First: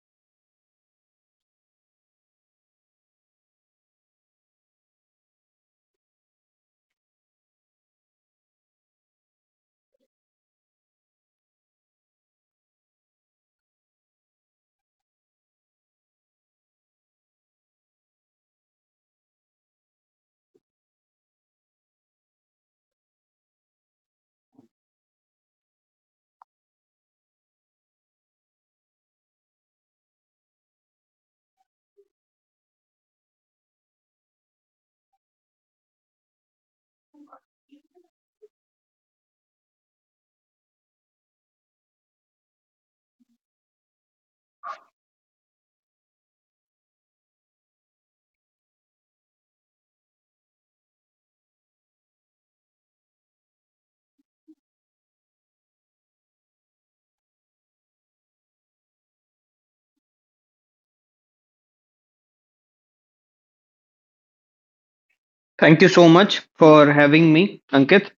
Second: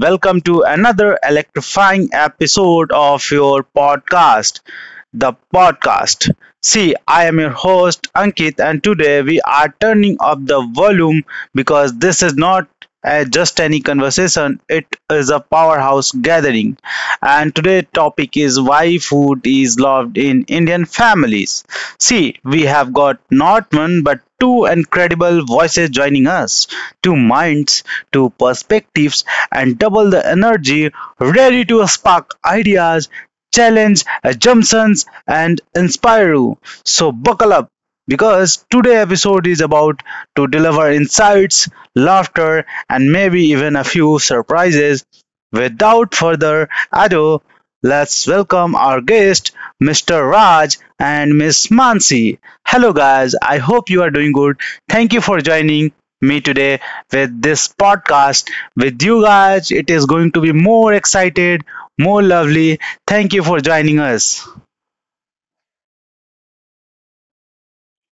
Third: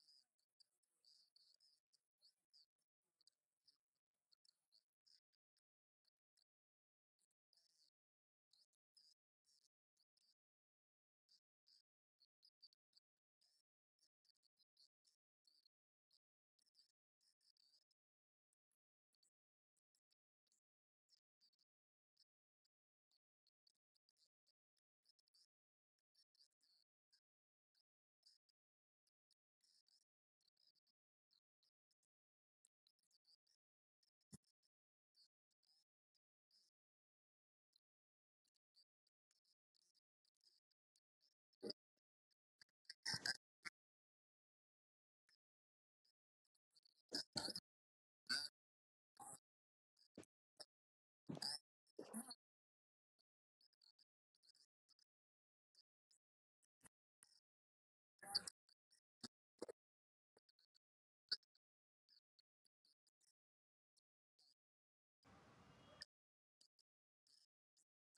welcome to another electrifying episode of your podcast the podcast. See, I am your host Ankit, and today we are turning up the volume because this is not just any conversation, it is a powerhouse gathering. And today's topic is why food is loved in Indian families. See, we have got not one but two incredible voices joining us, two minds, two perspectives, and double the energy ready to spark ideas, challenge assumptions and inspire you. So buckle up because today episode is about to deliver insights, laughter and maybe even a few surprises. Without further ado, let's welcome our guest Mr. Raj and Miss Mansi. Hello guys, I hope you are doing good. Thank you for joining me today with this podcast. With you guys it is going to be more excited, more lovely. Thank you for joining us. Thank you so much for having me, Ankit.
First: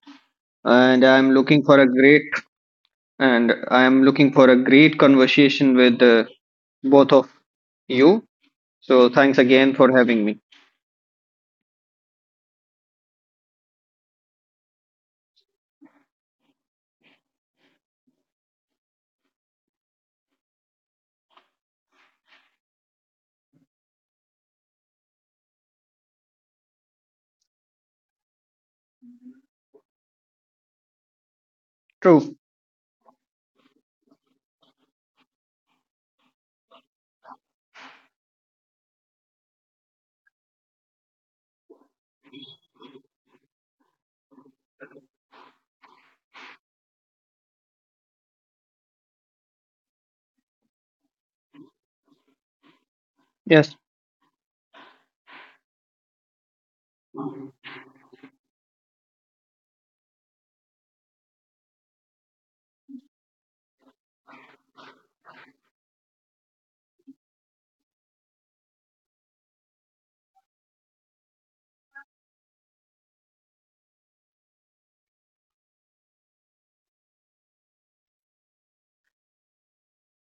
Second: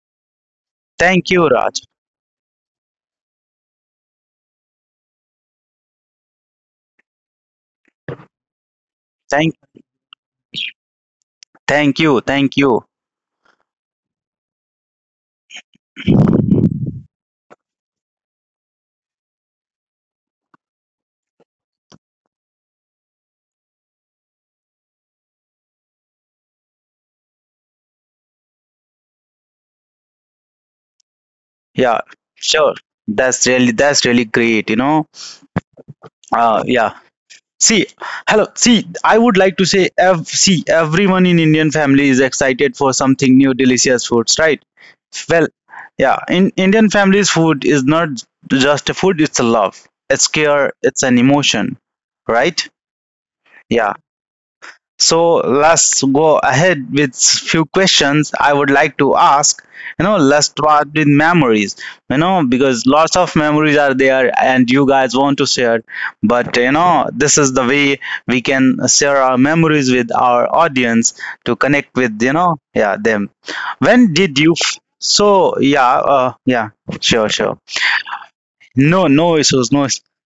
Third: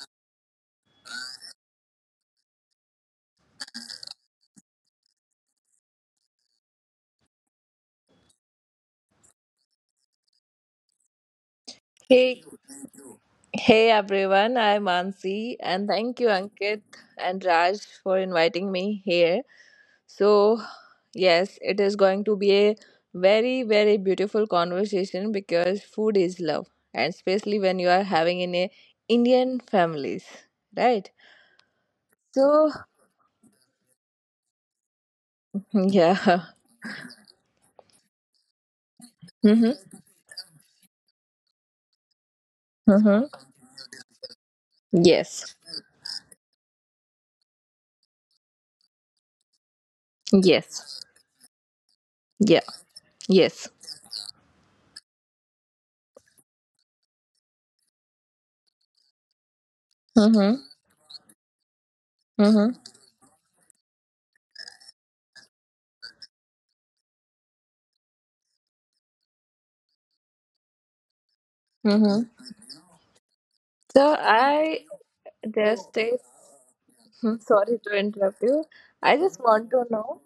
And Thank I'm you, looking for Raj. a great and I'm looking for a great conversation with both of you. So thanks Thank again for having me. thank you. Hey, Thank you. hey everyone, I'm Ansi, and thank you, Ankit and Raj, for inviting me here. So, yes, it is going to be a very, very beautiful conversation because food is love, and especially when you are having in a Indian families, right? Yeah, True. So, sure. That's really great, you know. yeah, Yeah. See, hello. See, I would like to say mm-hmm, see everyone in Indian family is excited for something mm-hmm. new delicious foods, right? Well, Yes, yeah, in Indian families food is not just a food, it's a love. It's care, yes, it's an emotion, yeah, right? yes, Yes. Yeah. So let's go ahead with few questions I would like to ask. You know, let's mm-hmm, start with memories. You know, mm-hmm, because lots of memories are there, and you guys want to share. But you know, this is the way we can share our memories with our audience to connect with, mm-hmm. Yeah, them. When So, did you? I So yeah, just a uh, yeah, sure, I'm sure. sorry to interrupt you. No, I no just want issues, no. to know,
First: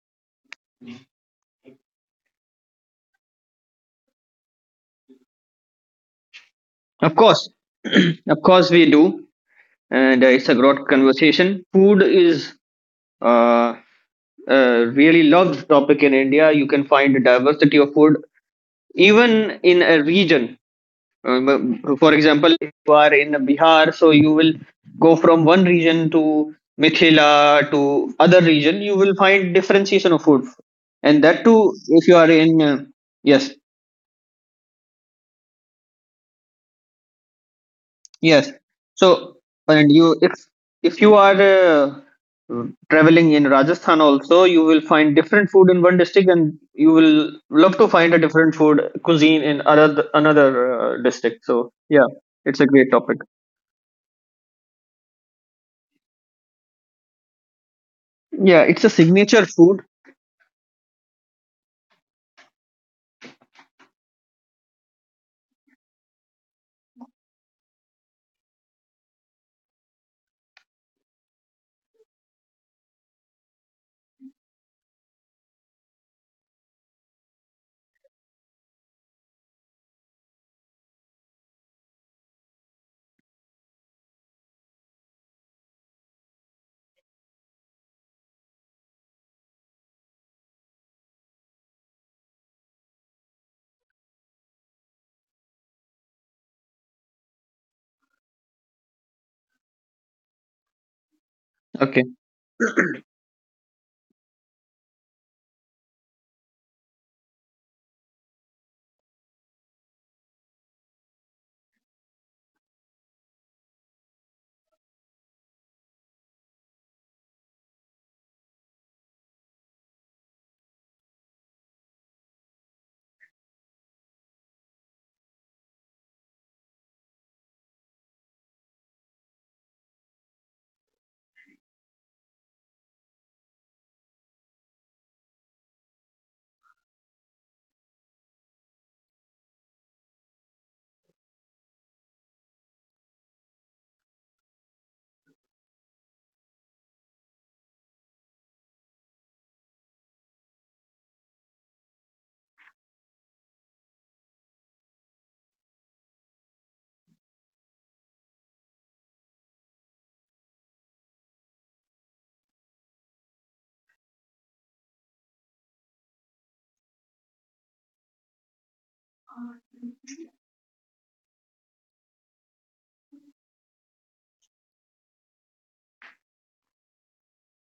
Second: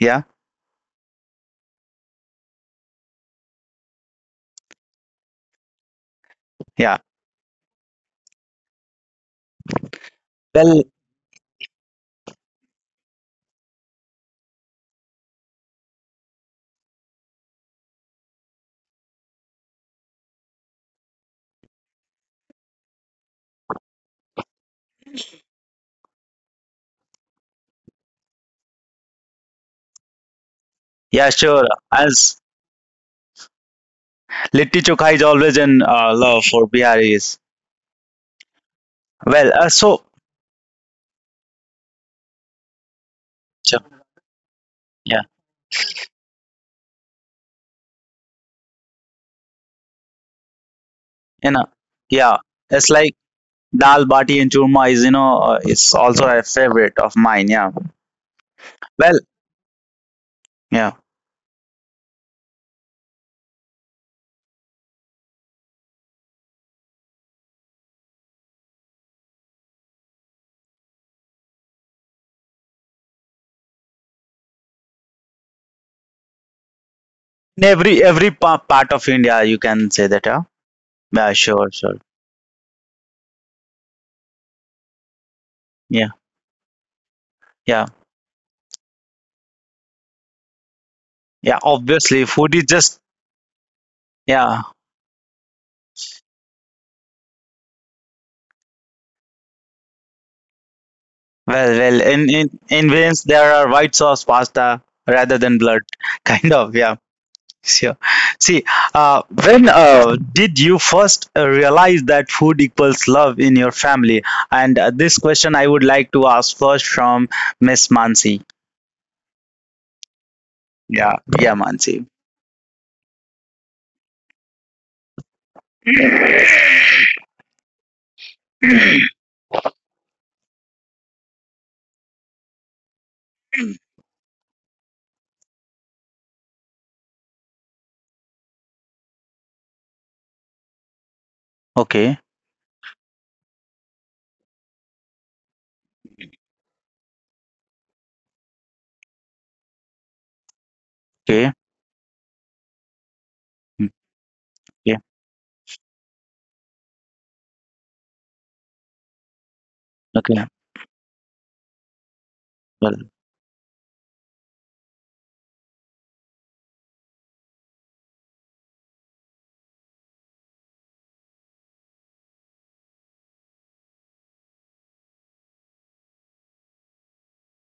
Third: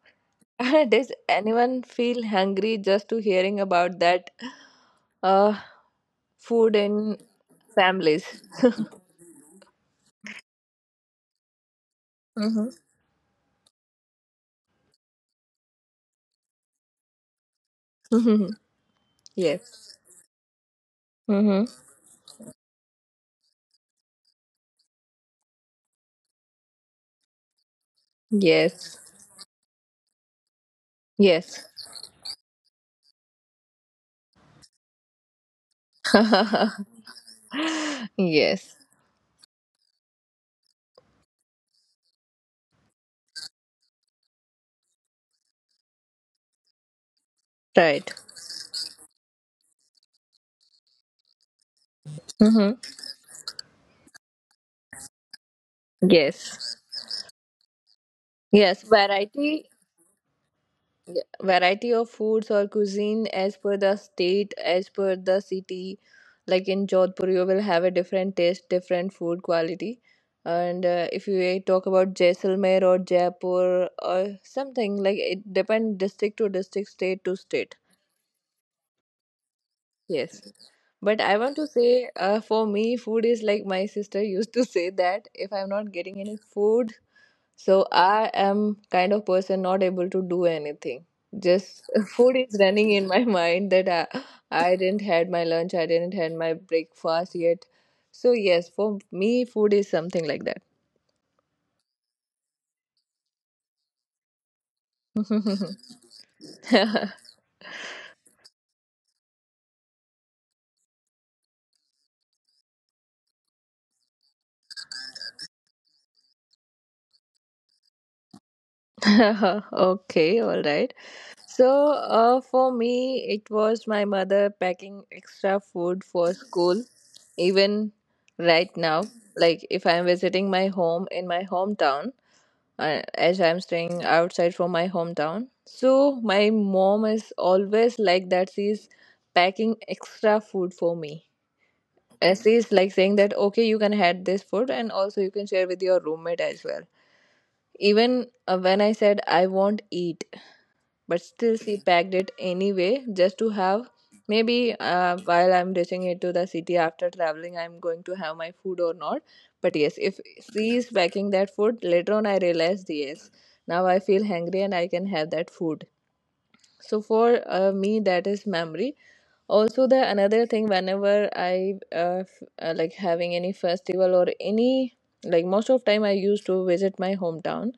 Yeah, does anyone feel hungry just to hearing about that uh, food yeah. Of in course. families? Of course we do. And it's a Well, great conversation. Food is Mm-hmm. uh, a really loved topic in India. You can find a diversity of food Mm-hmm. even in Yes. a region. Mm-hmm. For example, if you are in Bihar, so you will go from one region to Mithila to other region, you Yes. will find differentiation of food, and yeah, that too sure. Yes. I'll. if you are in yes. Litti Chokha is always in love for Biharis. Yes. Yes. So Well, and so you if you are traveling in Rajasthan also, you will find yeah, different food in one district, and you will love to find Right. a different food cuisine in other another district. you know, So yeah, yeah, it's a Mm-hmm. it's great like topic. dal bati and churma is, it's also a Yes. favorite of mine. Yeah, Yeah, Yes. it's a well, signature food. yeah, Variety of foods or cuisine as per the state, as per the city. Like in Jodhpur, you will have a different taste, different food quality. And if you talk about Jaisalmer or Jaipur or something, like it depends district to district, state to in state. every part of India you can say that. Yeah, Yes. But yeah, I want sure, to sure, say, for me, food is like my sister used to say that if I'm not yeah, getting any food yeah, so I am kind of person not able to do anything. yeah. Just Obviously, food food is is running just in my mind that yeah. I didn't had my lunch, I didn't had my breakfast yet. So yes, for me, food is something like that. Well, well, Okay. in Vins there are white sauce pasta rather than blood, kind of. Yeah. Sure. See, when did you first realize that food equals love in your family? And this question I would like to ask first from Miss Mansi. Okay, all right. Yeah, yeah, So Mansi. For me, it was my mother packing extra food for school, even right now. Like if I'm visiting my home in my hometown, as I'm staying outside from my hometown. So my mom is always like that. She's packing extra food for me. Okay, And she's like saying that, okay, you can have this food and also you can share with your roommate as well. Even when I said I won't eat, but okay, still she packed it anyway just to mm, have maybe okay, while I'm reaching it to the city after traveling, I'm going to have my food or not. But yes, if okay. she is packing that food, later on I realized Well, yes, now I feel hungry and I can have that food. So for me, that is memory. Also the another thing, whenever I like having any festival or any like most of time I used to visit my hometown,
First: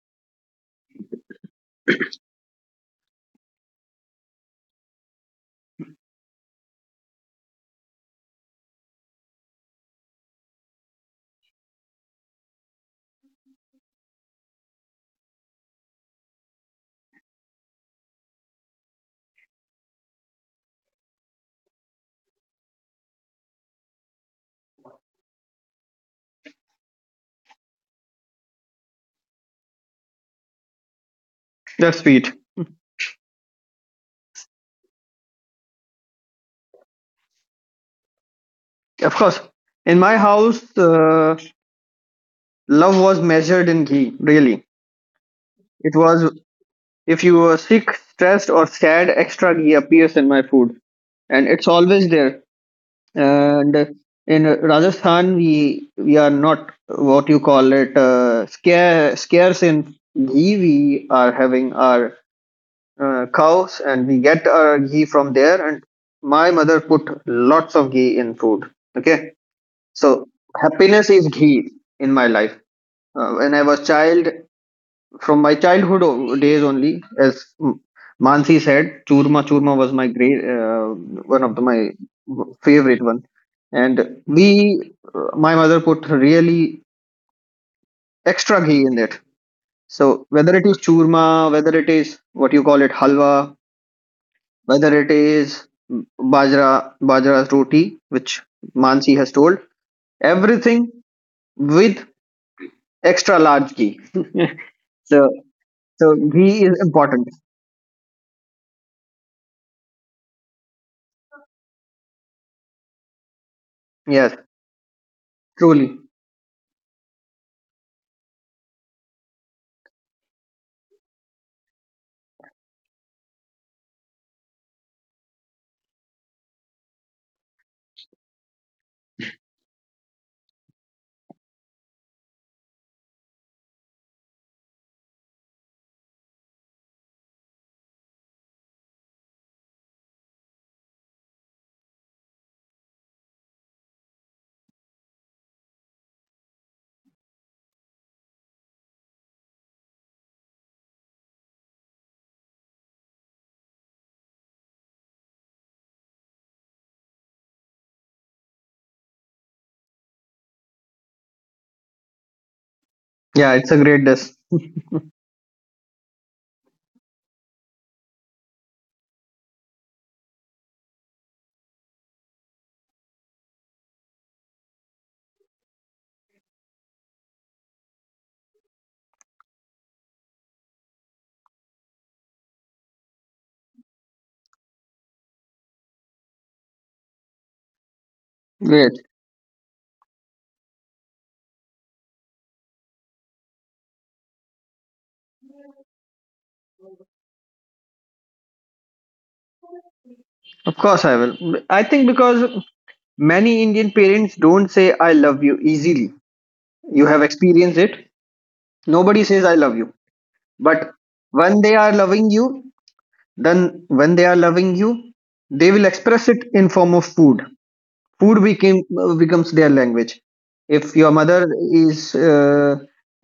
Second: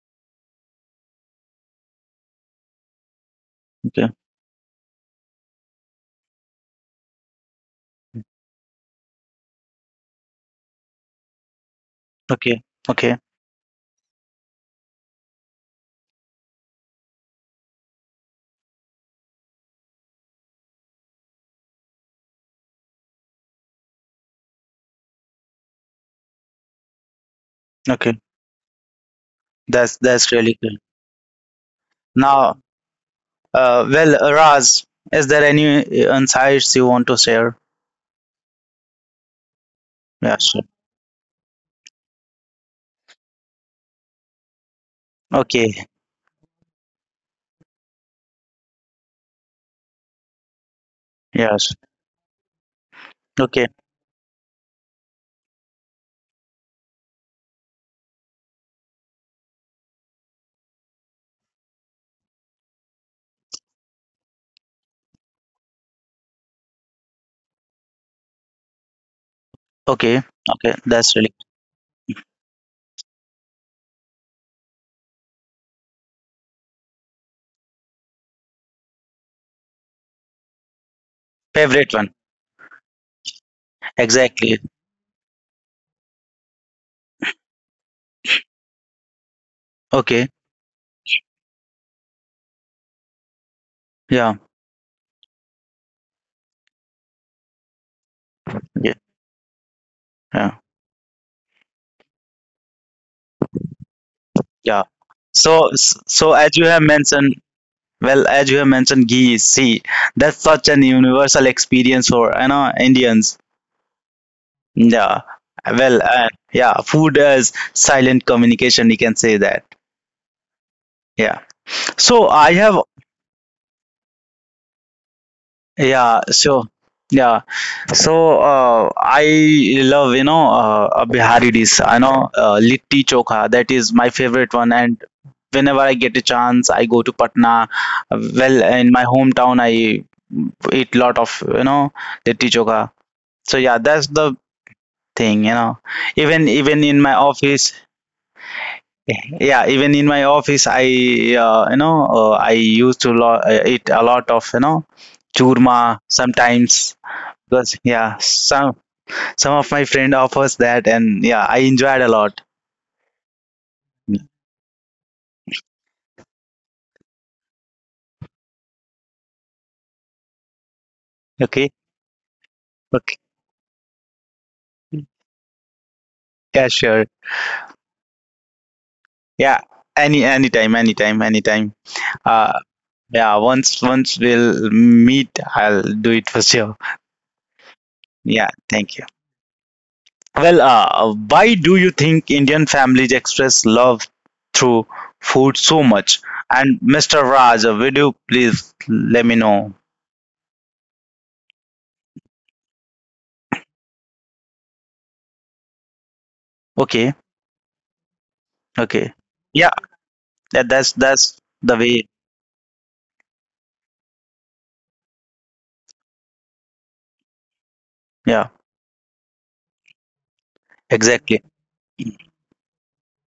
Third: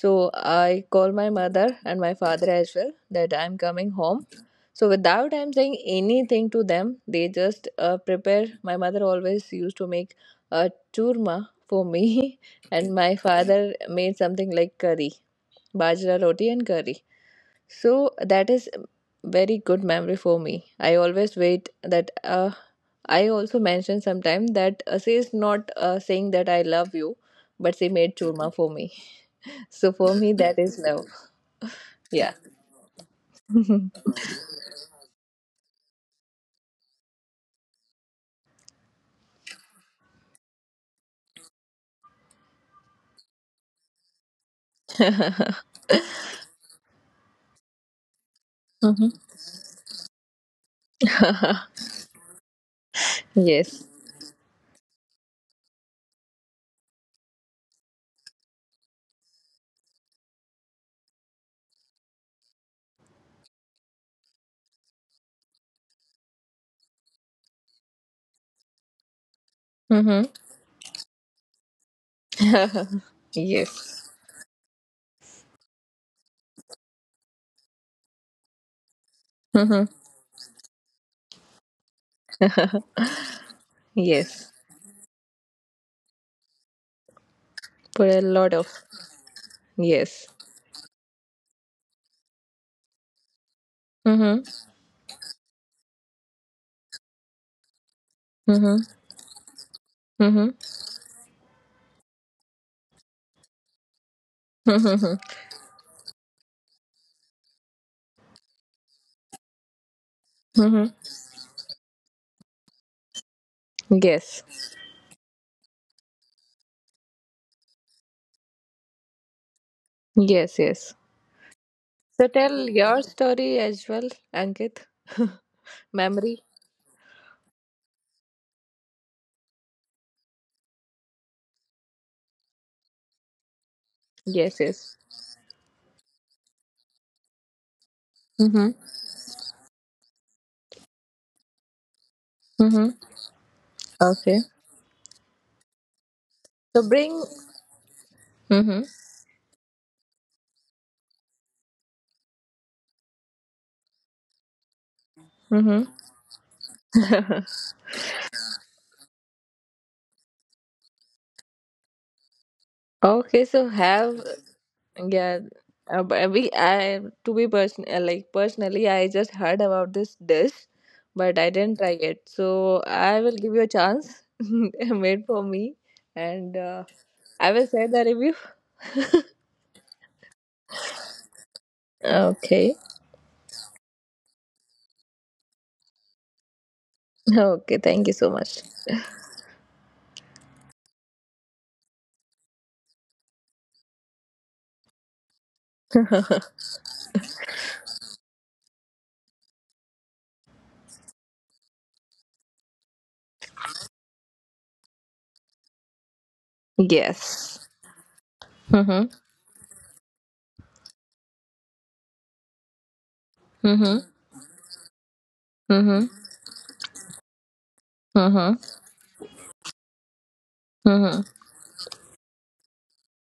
so I call my mother and my father as well that I'm coming okay, home. So without I'm saying anything to them, they just prepare. My mother always used to make a churma for me okay, and my okay, father made something like curry, bajra roti and curry. So that is very good memory for me. I always wait that I also mentioned sometime that she is not saying that I love you, but she made okay. churma for me. So That's for that's me, really that good. is love. That's sweet. Yeah. Now, Mhm. well, Raz, is there any insights you want to share? Of course. In my Yes, sure. house, love was measured in ghee, really. Okay. It was if you were sick, stressed, or sad, Mhm. extra ghee appears in my food. And it's Yes. always there. Okay. And Yes. in Rajasthan, we are not what you call it scarce in ghee. We are having our cows and we get our ghee from there. And my mother put lots of ghee in food. Okay. Okay. So Hmm. Okay. happiness That's is really ghee in my life. When I was Yes. child, from my childhood days only, as Mansi said, churma Hmm. was my great my favorite one. favorite one, and we Yes. Exactly. My mother put really For a lot extra of ghee in it. Okay. So yes. whether it is churma, whether it is what you call it halwa, Yeah. Hmm. whether it is bajra's roti, which Hmm. Yeah. Mansi has told, Hmm. Yeah. everything with extra large key. Yeah. Hmm. so So, so so as ghee you is have important. mentioned, well, as you have mentioned, ghee, see, that's such an Hmm. universal experience for, you know, Indians. Yes, Yes. Yeah. truly. Well, yeah, food is silent communication, you can say that. Yes. Yes. Yeah. So So I tell have, your story as well, Ankit. yeah, Memory? so, yeah. So I love, you know, a Bihari dish, I know, litti chokha, that is my favorite Yes, one. yes. And whenever I get a chance, I go to Patna. Well, Mm-hmm. in my hometown, I eat lot of, litti choka. Mm-hmm. So yeah, that's the Okay. thing. You know, even So in my bring. office, Mm-hmm. yeah, even in my office, I you know I used to eat a lot of, Mm-hmm. churma sometimes, because yeah, some of my friend offers that and yeah I enjoyed a lot. Okay. Yeah, So it's a great have dish. yeah. But we I to be person like personally I just heard about this dish, but I Okay, didn't try it. So okay, I will give you a chance. Made for me, and yeah, sure, I will share the review. yeah. Anytime, anytime, anytime. Uh, Okay. Yeah, once we'll meet, I'll do it for sure. Okay. Thank you so Yeah, much. Great. thank you. Well, why do you think Indian families express love through food so much? And Mr. Raj, would you please let me know? Of course I will. I think because many Indian parents don't say I love you easily. Okay, You have Yes. experienced it. okay. Mm-hmm. Nobody says I Yeah, love you. that's But that's when the they are way. loving you, then Mm-hmm. when they are loving you, they will Mm-hmm. express it in form of food. Food Yeah, Mm-hmm. became becomes their language. If your Mm-hmm. mother exactly. is uh,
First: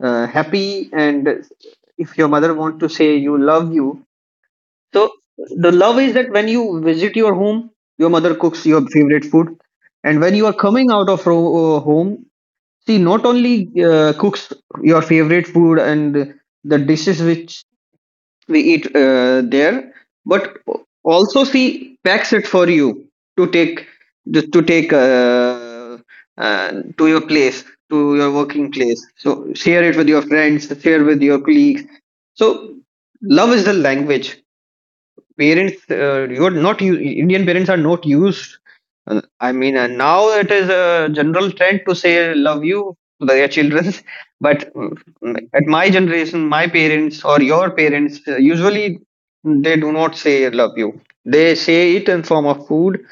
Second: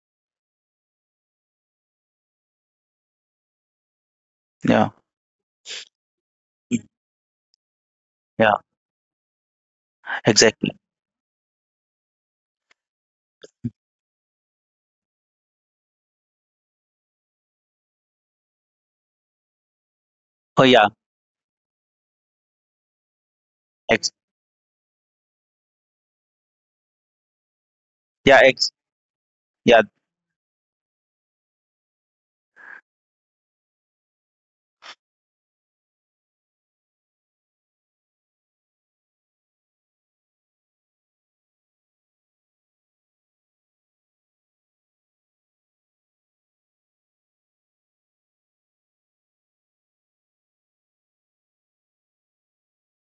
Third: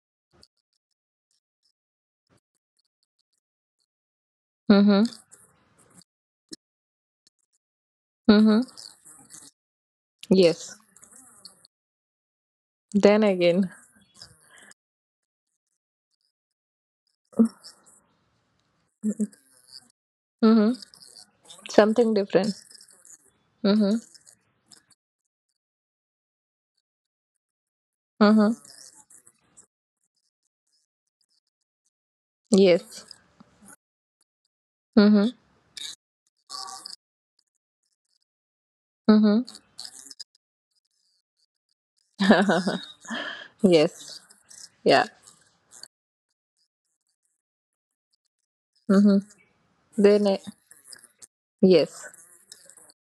uh, happy and if your mother want to say you love you, Yeah, so the love is that when you visit your home, your mother yeah, Mm-hmm. cooks your favorite food. And when you are Yes. exactly. coming out of home, she not Then only again, cooks your favorite food and the dishes which we eat there, but Oh mm-hmm, yeah, also she something packs it different. for you to take Mm-hmm. ex- to take uh, to your place, to your yeah, working Mm-hmm. place, so yeah. share it with your friends, share with your colleagues. So Yes. love is the language. Mm-hmm. Parents uh, you're not u- indian parents are not used, uh, I mean, and now it is a general trend to say love you Mm-hmm. to their children, Yes. but Yeah. At my generation, my parents or your parents usually Mm-hmm. they do not Then, say I- love you. They say it yes. in form of food,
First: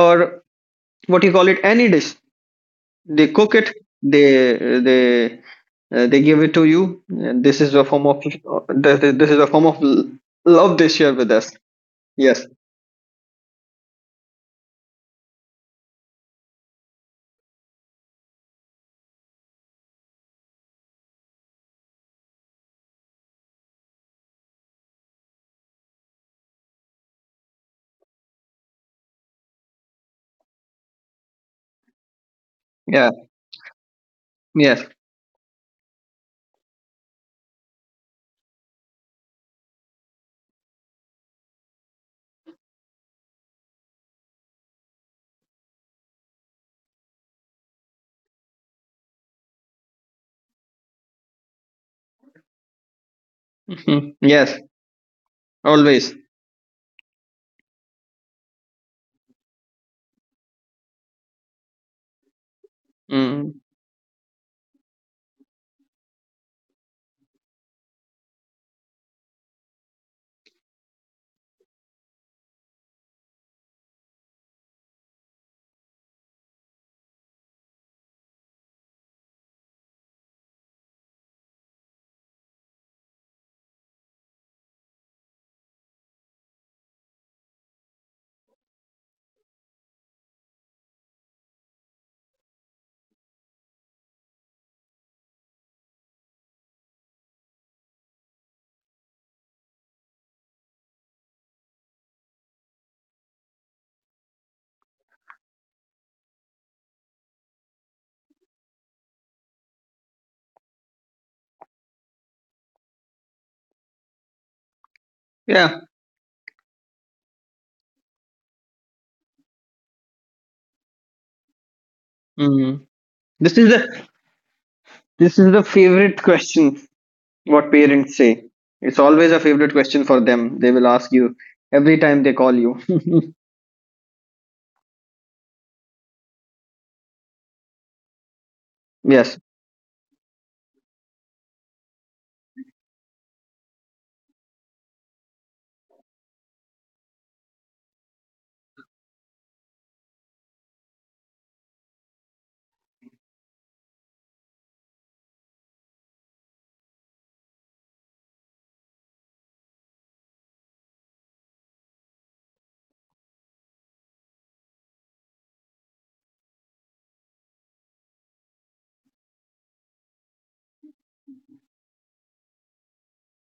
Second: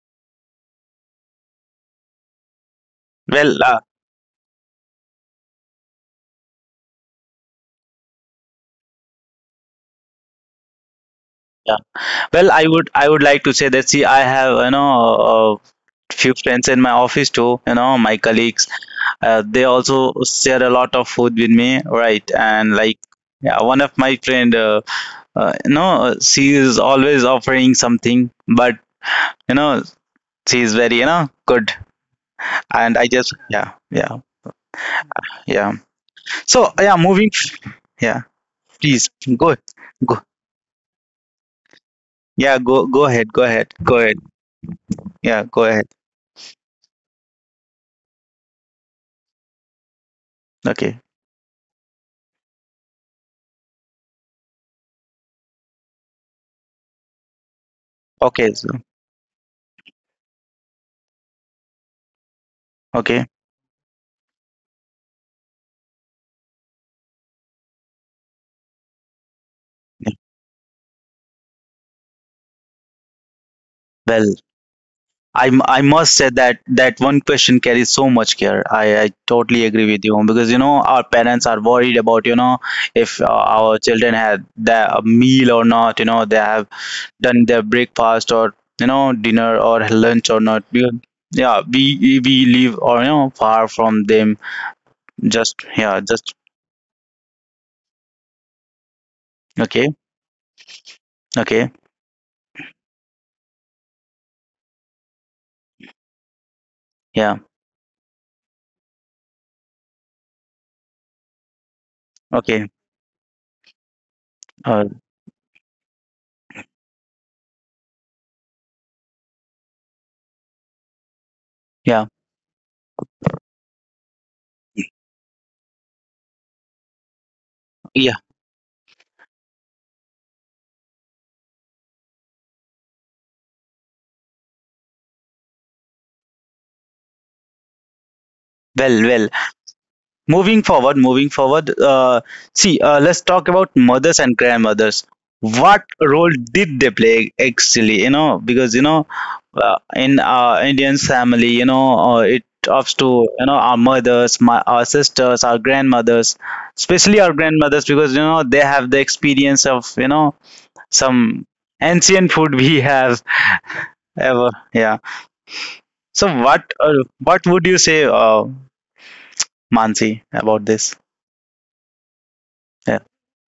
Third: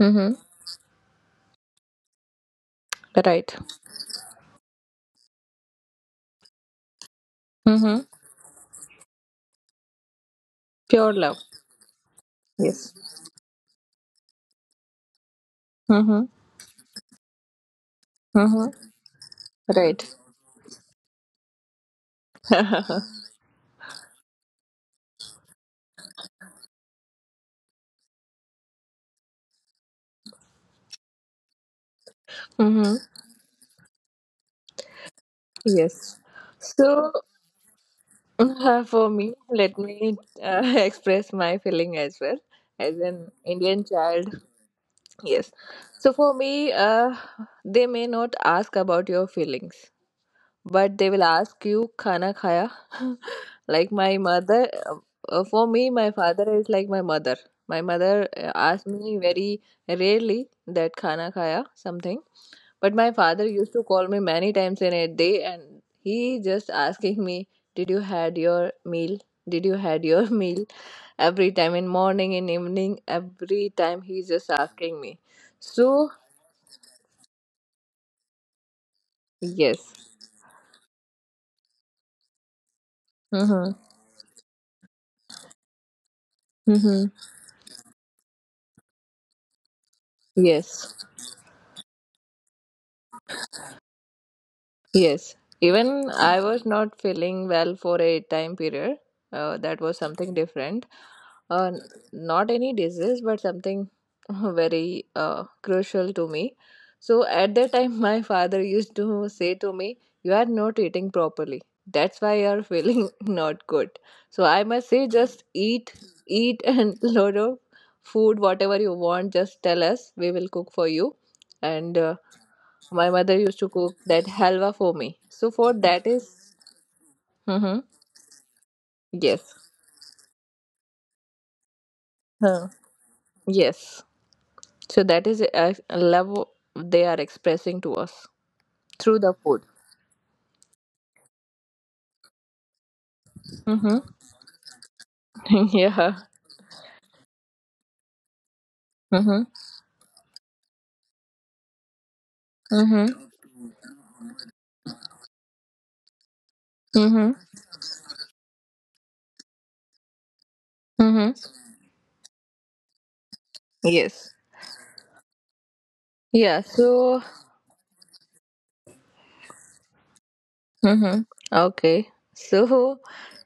Mm-hmm. what you call it, any dish they cook Right. Well, it, they they they give it to you, and this is a Mm-hmm. form of this is a form of love they Pure share love. with us. yeah. Yes. Well, I Yes. would like to say that, see, I have, you know, Mm-hmm. few friends in my office too, you know, my colleagues, Mm-hmm. They also Right. share a lot of food with me, right? And like yeah, one of my friend, you know, she is always offering something, but you know, she is very, you know, good. Mm-hmm. And I Yeah. just, yeah, yeah, Yes. yeah, Yes. so yeah, So, moving, yeah, for please me, go, let me go, express my feeling as well. yeah, go, As go an ahead, go ahead, Indian go ahead, child, yeah, yes. go ahead, So for me, they may not ask about your feelings, okay, but they will ask you khana khaya. Like my Mhm. Yes. mother, for me, my Always. father is like my mother. My mother okay, so, asked me very rarely that khana khaya something, but my okay. father Mm. used to call me many times in a day, and he just asking me, "Did you had your meal? Did you had your meal?" Every time in morning, in evening, every time he's Well, just asking me I so must say that that one question carries so much care. I totally agree yes. with you, because you know, our parents are worried about, you know, if Mm-hmm. our children had the a meal or not. You know they have Mm-hmm. done their breakfast or, you know, dinner or lunch or not. We, Yes. yeah, we live, or, far from them. Yes, Just yeah, even just, I was not feeling well for a time period. That okay, was something different. Uh, okay, n- Not any disease, but something very crucial to me. So yeah, at that time, my father used to say to me, you are not eating properly. That's why you are okay, feeling not good. So I uh, must say, just Yeah. Eat, and load of food, whatever you want, just tell us. We will cook for you. And yeah, Mm. my mother This used is to cook the, that halwa for me. this is So the for that favorite is- question, what Mhm. yeah. parents say. It's always a favorite Yes. question for them. They will ask you every time they call Huh. you. Yes. So that is a love they are expressing to us Well, through well. the Yes. food. Moving forward, see, let's talk about Mm-hmm. mothers and grandmothers. What Yeah. role did they play actually? You know, because, you know, Mm-hmm. In our Indian family, you know, it talks to, Mm-hmm. you know, our mothers, my our sisters, our grandmothers, especially our Mm-hmm. grandmothers, because you know they have the experience of, you know, some Mm-hmm. ancient food we have Yes. ever. Yeah. So Yeah. what uh, So. what would you say, Mansi, about this? Mm-hmm. Okay. So Yeah.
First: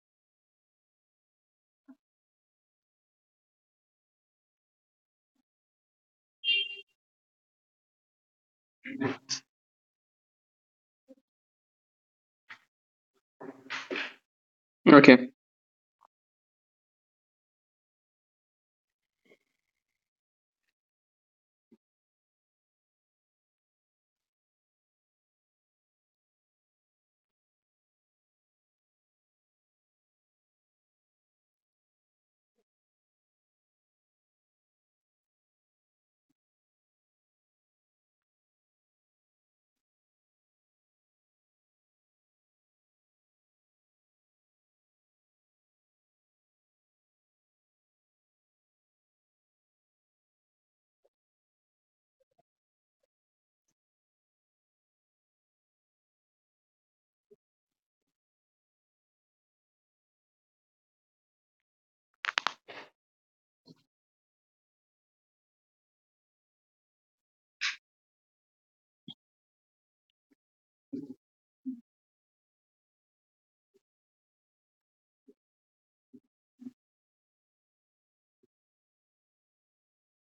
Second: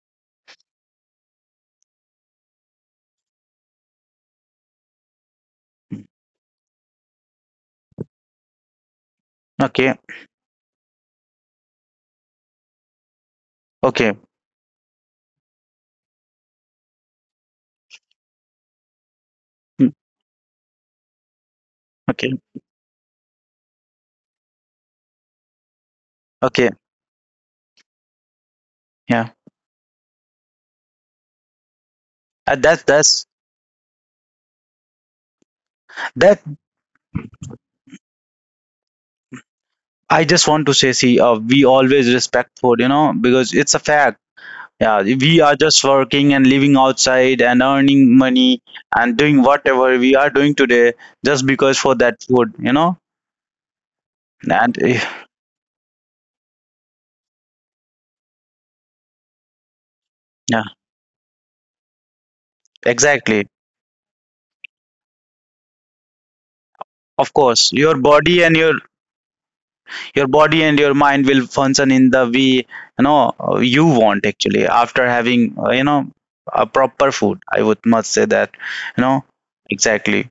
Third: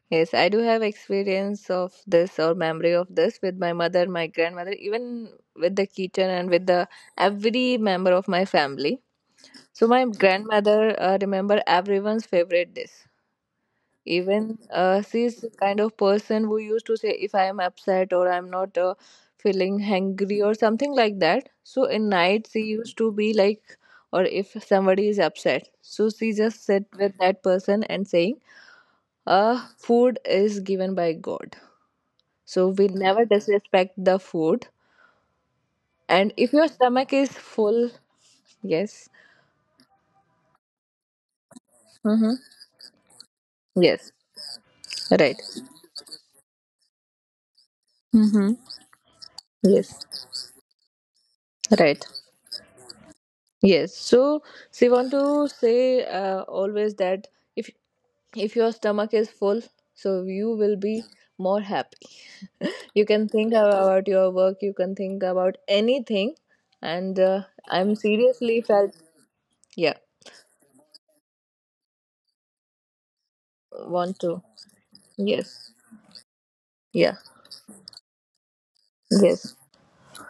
yes, I do have experience of this or memory of this with my mother, my grandmother, even with the kitchen and with the every member of my family. So Okay. my grandmother remember everyone's favorite dish. Okay. Even Okay. she's the kind of person who used to say if I am upset or I'm not feeling hungry or something like that. So in Okay. night she used to be like, or if somebody is upset, so she just Okay. sit with that person and saying, Yeah. Food is given by God, so That's we never that's disrespect the food. And that if your stomach is full, yes, I just want to say, see, we always mm-hmm. respect food, you know, because it's a Yes, fact. Yeah, right, we are just working and living outside and earning mm-hmm. money and doing whatever Yes, we are doing today just because for right." that food, you know. Yes. So And she eh, want to say always that if if your stomach is full, so you yeah, will be more happy. You can exactly. think about your work. You can think about anything, and Of course, I'm your body and seriously your felt yeah your body and your mind will function in the way, you know, you want want, to actually, after having, yes you know, a proper yeah food, I would must say that, you know. yes. Exactly.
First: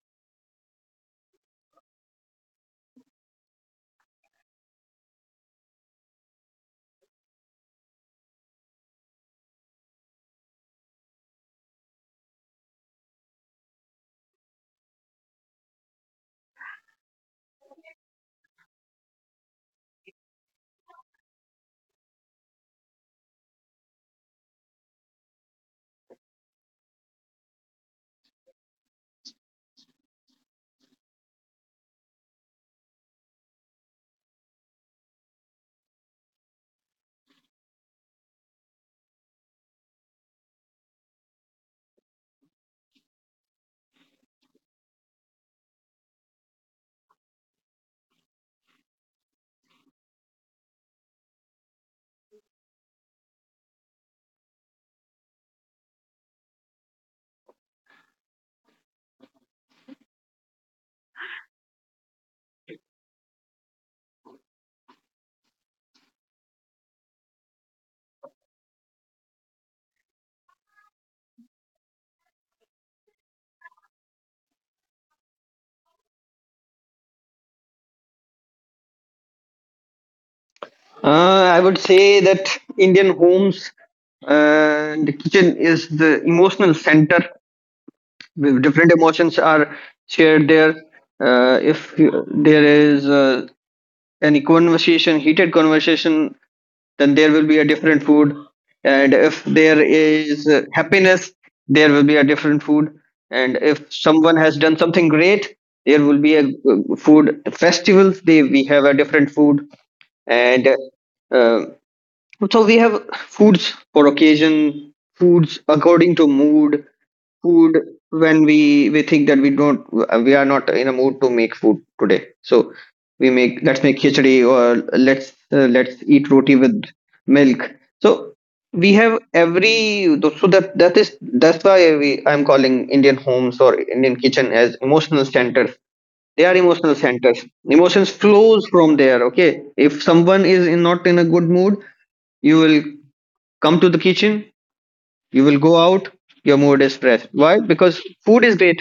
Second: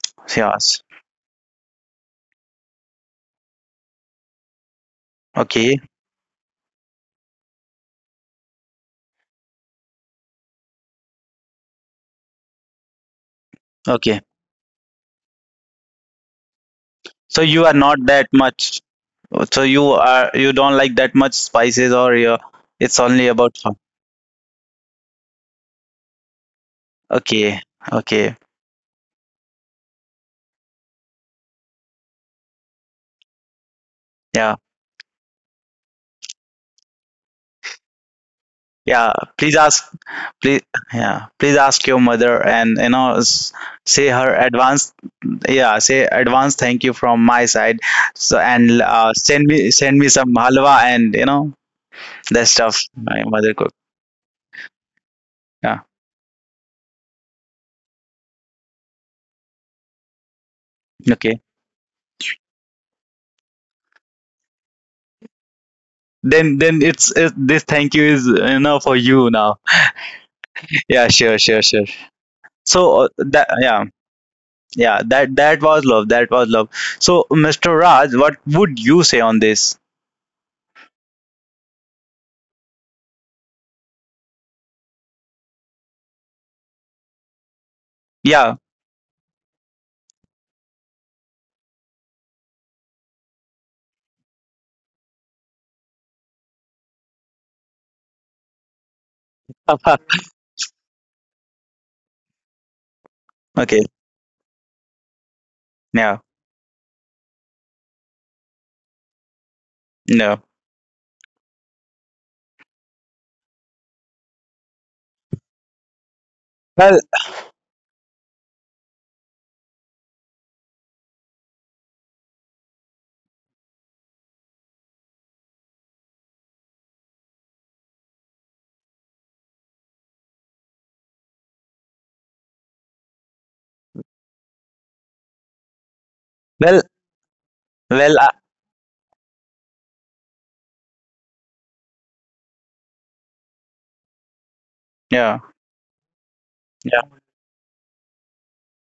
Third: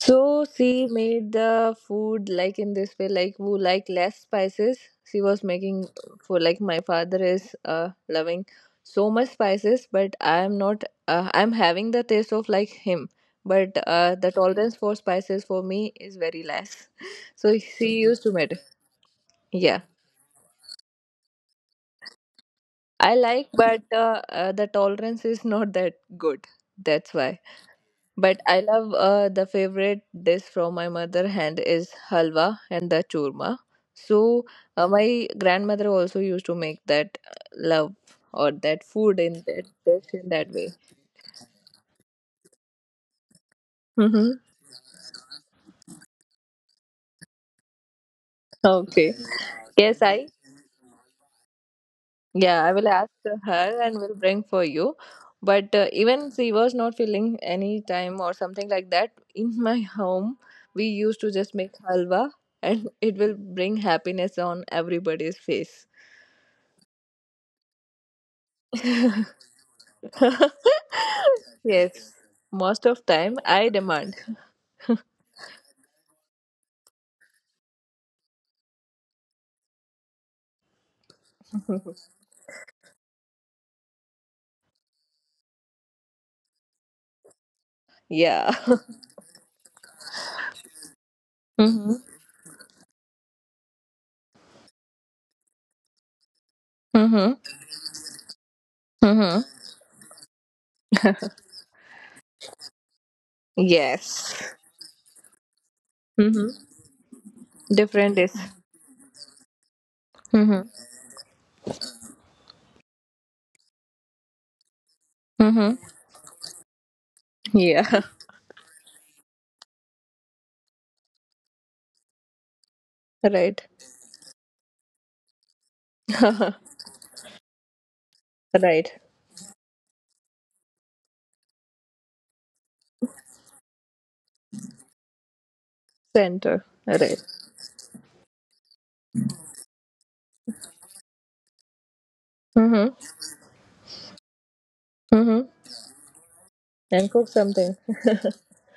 So Yes. she made the food like in this way, like who like less spices. She was Okay, making for like my father is loving so much spices, but I am not. I'm having the taste of like him, but okay, the tolerance for spices for me is very less. so So you are she not used that to make. much, so Yeah, you are, you don't like that much spices, or you, it's I only like, about fun. but the tolerance is not that good. That's why. Okay, okay. But I love the favorite dish from my mother hand is halwa and the churma. So Yeah, my grandmother also used to make that love or that yeah, food in please that ask, dish in that please, way. yeah, please ask your mother and, you know, say her Hmm. advance, yeah, say advance thank you from my side. So, and Okay. send me, Yes, I. some halwa and, you know, that Yeah, I stuff will ask my mother cooked. her and will bring for you. But Yeah. Even she was not feeling any time or something like that. In my home, we used to Okay, just make halwa, and it will bring happiness on everybody's face. then it's, it, this thank you is, you know, for you now. Yeah, sure, sure, sure. Yes. Most So, of time that, I yeah, demand. yeah, that was love, that was love. So, Mr. Raj, what would you say on this? I would say that Indian homes and the kitchen is the emotional center. Yeah. Yeah. Different emotions are shared there. If Mm-hmm. There is any conversation, heated conversation, then there Mm-hmm. will be a different food. And if Mm-hmm. there is happiness, there will be a different food. And Okay. if someone Yes. has done something great, there will Yeah. be a Mm-hmm. Food. Festivals, Different is. they, we have a different food. No. and Mm-hmm. uh, so we have foods for occasion, foods Mm-hmm. according to mood, Well, food Yeah. when we think that we are not in a mood to make food today, so we make Right. let's make khichdi, or let's let's eat roti with milk. So we Right. have every, so that, that is, that's why we I'm calling Indian homes or Indian kitchen as emotional centers. They are Center. well, emotional Right. centers. Emotions well, flows from there. Okay, if someone is in, not in a good mood, you will Mm-hmm. come to the kitchen, yeah, you Mm-hmm. will go out, your mood is yeah, And fresh. cook Why? something. Because food is great.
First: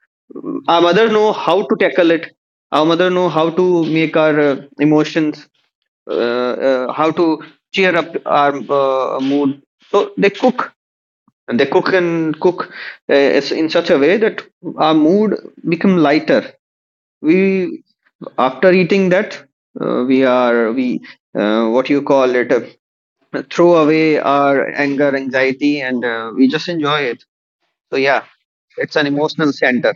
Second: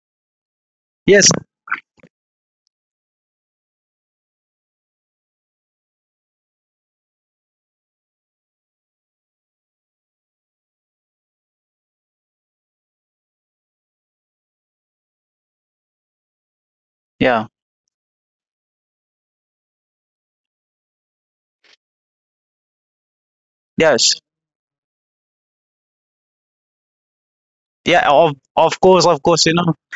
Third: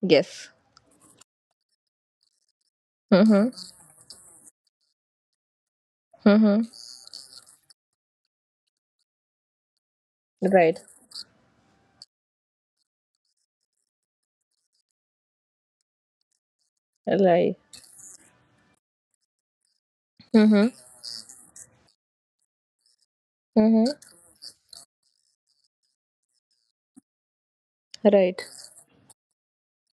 Yes. Our mother yes, know how to tackle it, our mother know how Mm-hmm. to make our emotions, Mm-hmm. How to cheer up our mood. So they cook, Right. and they cook and cook in such a way that our mood become lighter. yeah, Lie. We, after eating that, we Mm-hmm. are we what you call it, throw Mm-hmm. yes, away our anger, anxiety, and we just enjoy it. So yeah, yeah, of Right. It's course, an of course, emotional you know. center.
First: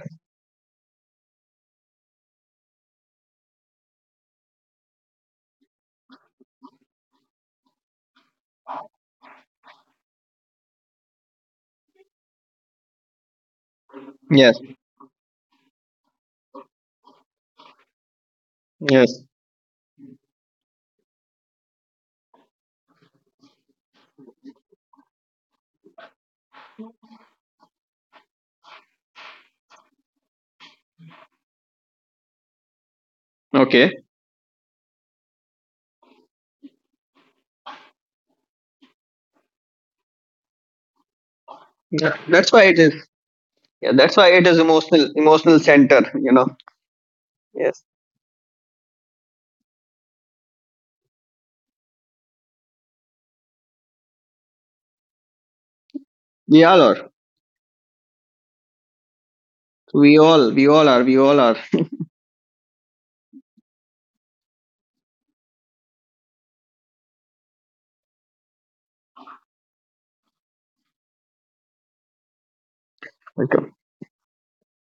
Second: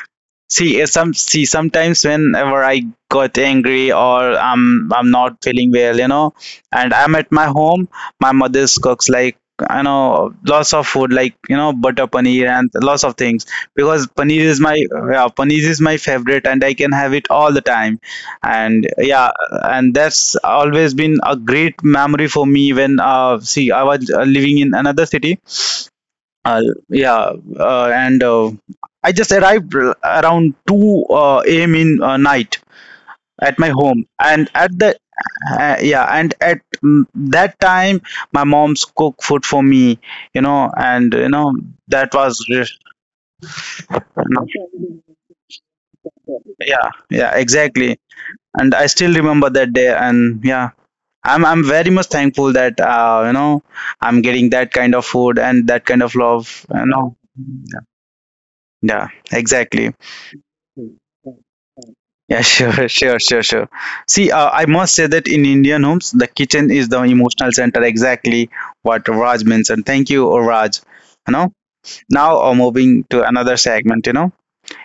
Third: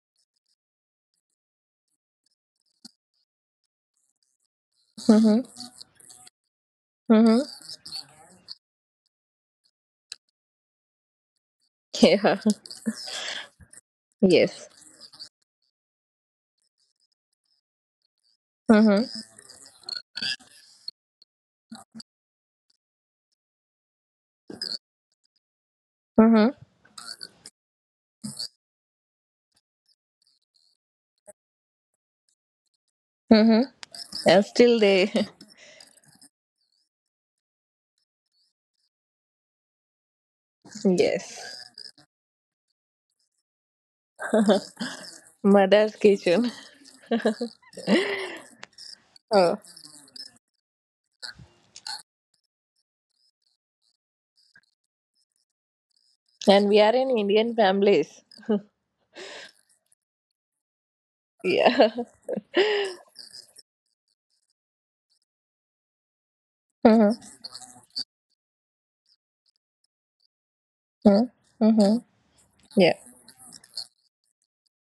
See, some, see, sometimes whenever I got angry, or I'm, not Mm-hmm. feeling well, you know, and I'm at my Mm-hmm. home, my mother's cooks like, you know, lots of food, like, you know, butter Yeah. paneer and lots of things, because paneer Yes. is Yes. my, yeah, paneer is my favorite and I can have it all the time, and Mm-hmm. yeah, and that's always been a great memory for me. When see, I was living in another city, Mm-hmm. uh, yeah, and I just arrived around two a.m. in night at my Mm-hmm. home, And and at still the, they. Yeah, and at, that time my mom's cook food for me, you know, and you Yes. know that was, that's why it is Yeah, that's why it is emotional Mother's center, you know. kitchen. yeah, yeah, Yes. exactly, and I still remember Oh, that day, and yeah. I'm very much thankful that you know, I'm getting that kind of food and that kind of We love, and all we you are are. in know. Indian families. Yeah, exactly. We all are. We all are. Yeah. Yeah, sure, sure, sure, sure. See, I must say that in Indian homes, the kitchen is the Mm-hmm. emotional center. Exactly what Raj mentioned. Thank you, oh, Raj. You know. Mm-hmm. Mm-hmm. Now, Yeah. moving to another Okay. segment. You know.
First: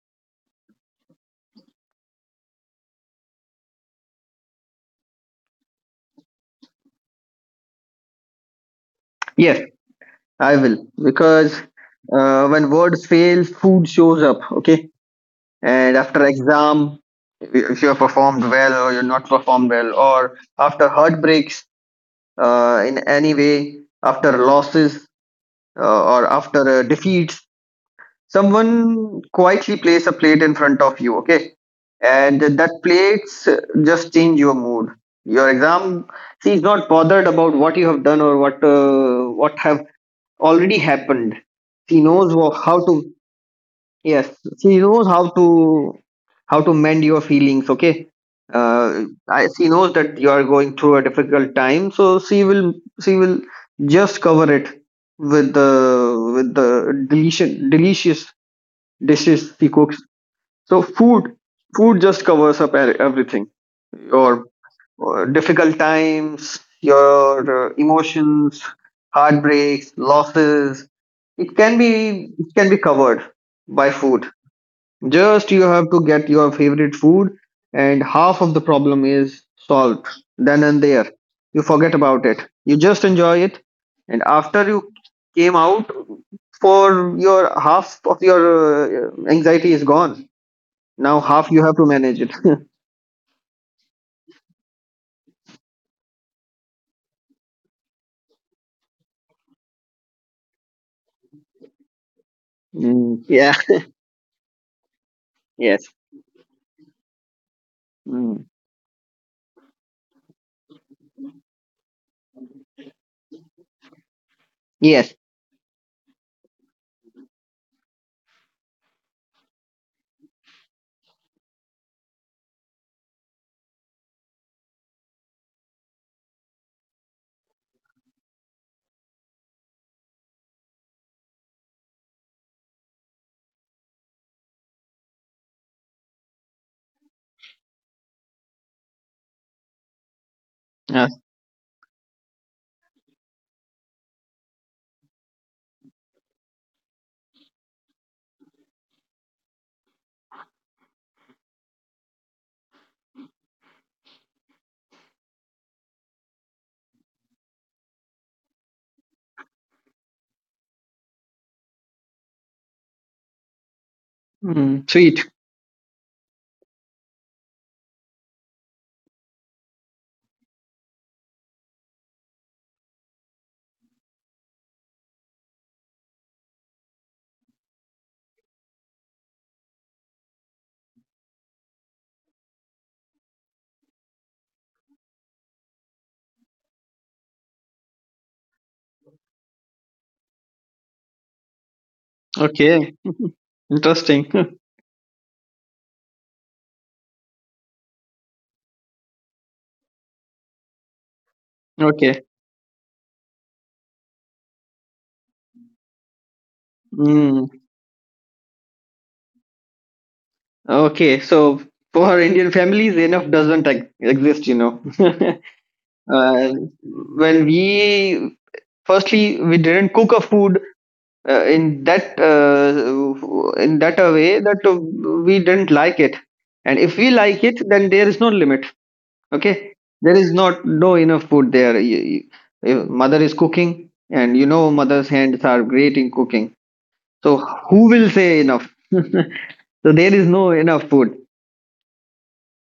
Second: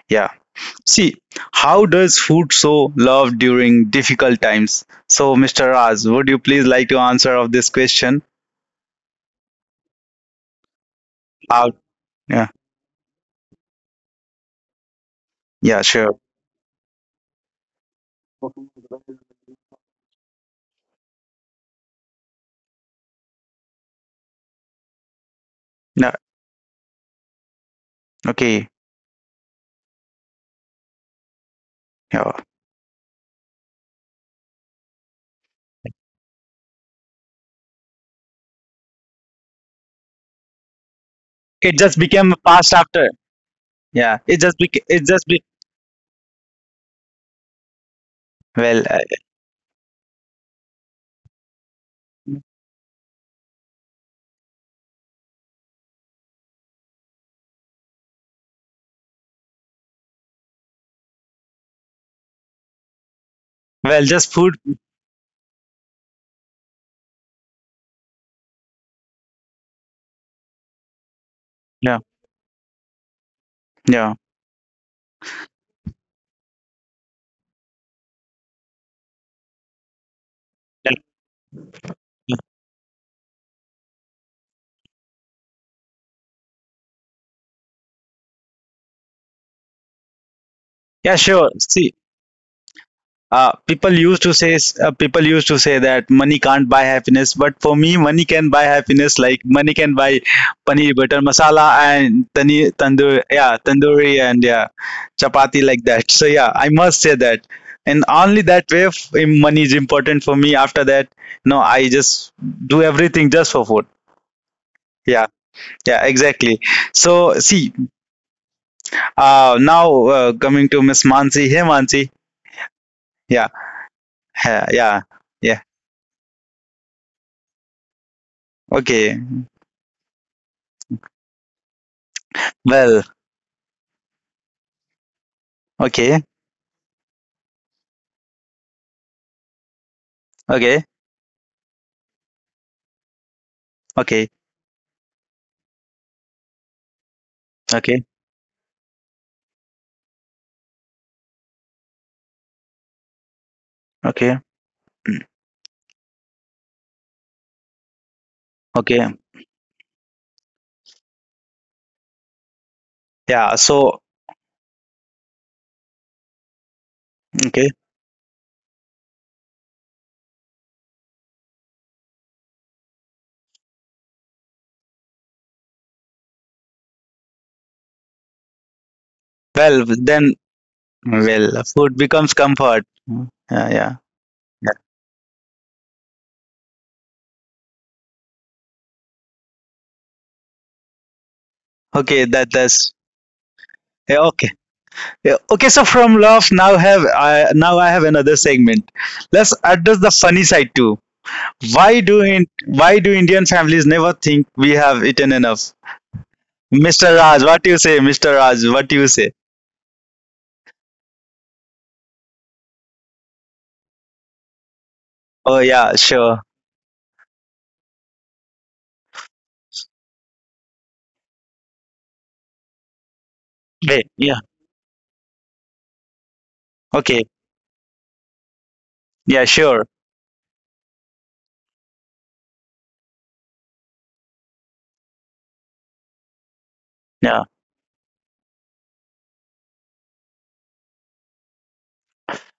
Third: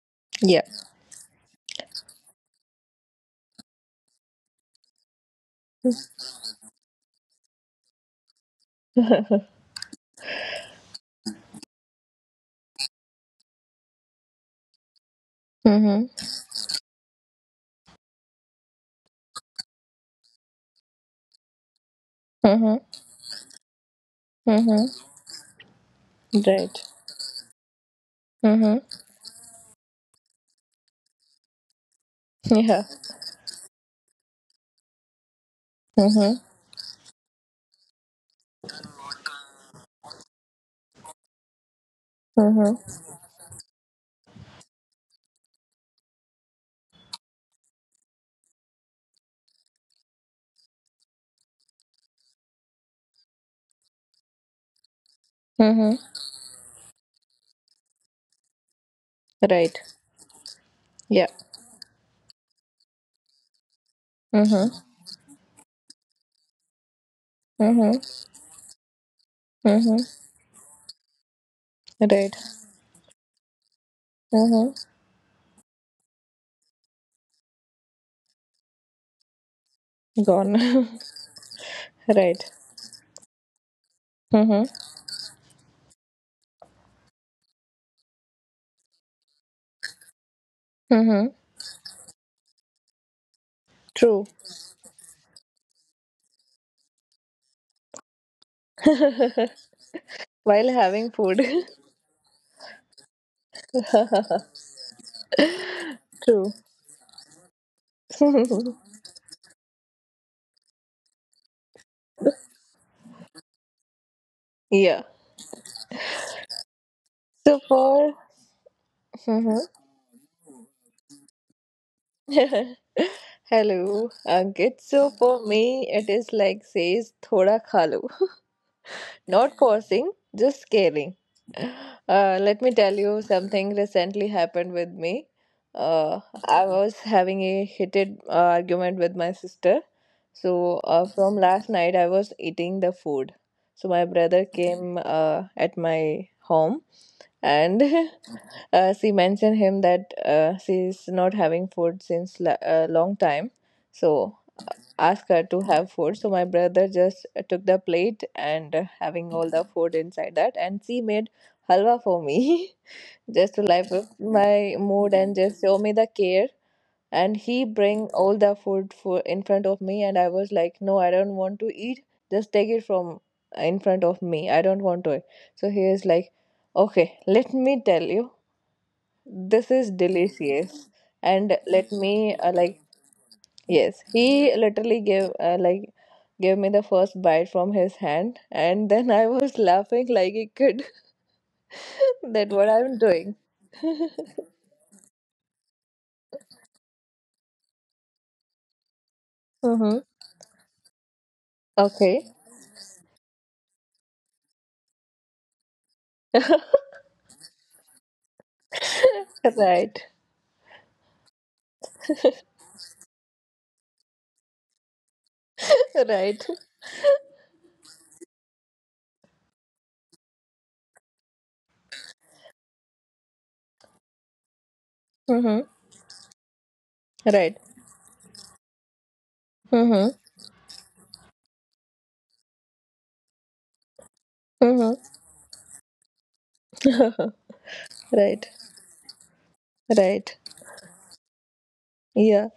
Yeah. Yeah. See, how does food show love during difficult times? So, Mr. Raj, would you please like to answer of this question? Yes, I will. Because How? Yeah. when words fail, food shows up, okay? Yeah. And Sure. Mm-hmm. after exam, if you have performed well or you're not performed well, or after heartbreaks Mm-hmm. In any way, after Mm-hmm. losses No. or after Right. Defeats, Okay. Mm-hmm. someone quietly place a plate in front of you, okay, Yeah. and that Yeah. plates just change your mood. Your exam, Mm-hmm. see, is not bothered about what you have done or what have already happened. It just she became knows wha- past how Mm-hmm. to after. Yeah. yes It just she became. It knows just how be. to, how to mend your feelings, okay? Well. She knows that you are going through a difficult time, so she will just cover it with the, Mm-hmm. with the delicious, delicious dishes he Right. cooks. So Yeah. food, food just covers up everything. Well. Just Your food. Mm-hmm. Difficult times, your Mm-hmm. emotions, heartbreaks, Mm-hmm. losses. Yeah. It Right. can be covered by Yeah. food. Mm-hmm. Just you have to get your favorite food, and half of the problem is solved Gone. then and there. You forget about it. Right. You just enjoy it, and Mm-hmm. after you came out, for your half of your anxiety is gone, Yeah, now Mm-hmm. half sure. you have to See, manage it. People used True. to say, that money can't buy happiness, but for me, money can buy happiness. Like money can buy While paneer having butter food. masala and tani Mm, tandoor, yeah. yeah, tandoori and yeah, chapati Yes. like that. So True. yeah, I must say that. And only Mm, that way, money is important for me. After that, no, I just do everything just for food. Yeah. yes. Yeah, yeah, exactly. So So see, for Mhm. now coming to Miss Mansi. Hey, Mansi. Yeah, Hello. Good. yeah, So for yeah. me, it is like says thoda khalo. Okay. Not forcing, just caring. Let me tell Well, you something recently happened with me. Uh, okay. I was having a heated argument with my sister. So Okay. Yes. from last night, I was eating the food. So my Okay. brother came at my home and Okay. She mentioned him that she's not having food since a long time, so Okay. ask her to have food. So my brother just took the plate and Okay. having all the food inside that, and she made halwa for me just Yeah. to life So, up my Mm, mood sweet. and just show me the care. And he okay. bring all the food for in front of me, and I was like, no, I don't want to eat. Just take it from in front of me. I don't want to eat. So he is like, okay, let me tell you. This Well, is then, delicious, and well, let food becomes me like comfort. Mm. Yeah. Yeah. yes, he Yeah. literally gave like gave me the first bite from his hand, and then I was laughing like a kid Okay. that That, what that's, Okay. I'm doing. yeah, Interesting. okay. Yeah, okay. So from love, now I have another segment. Let's Mm-hmm. address the funny side too. Why Okay. do, Okay, in, why do Indian families never think we have eaten enough? Mr. Raj, Mm. what do you say? Mr. Raj, what do you say? right, Okay. So for Indian families, enough doesn't exist, you know. Oh, yeah, sure. uh, right, when we Firstly we didn't cook a food uh, in that uh, in that Wait, a way yeah. that we mm-hmm, didn't like it, and if we Okay. like right, it, then there is no limit. Yeah, Okay, sure. there mm-hmm. is not no enough food there. If mother is cooking, and you know Mm-hmm. mother's hands are great in cooking, so Yeah. who will say Right, enough? So there is right. no enough food. Yeah,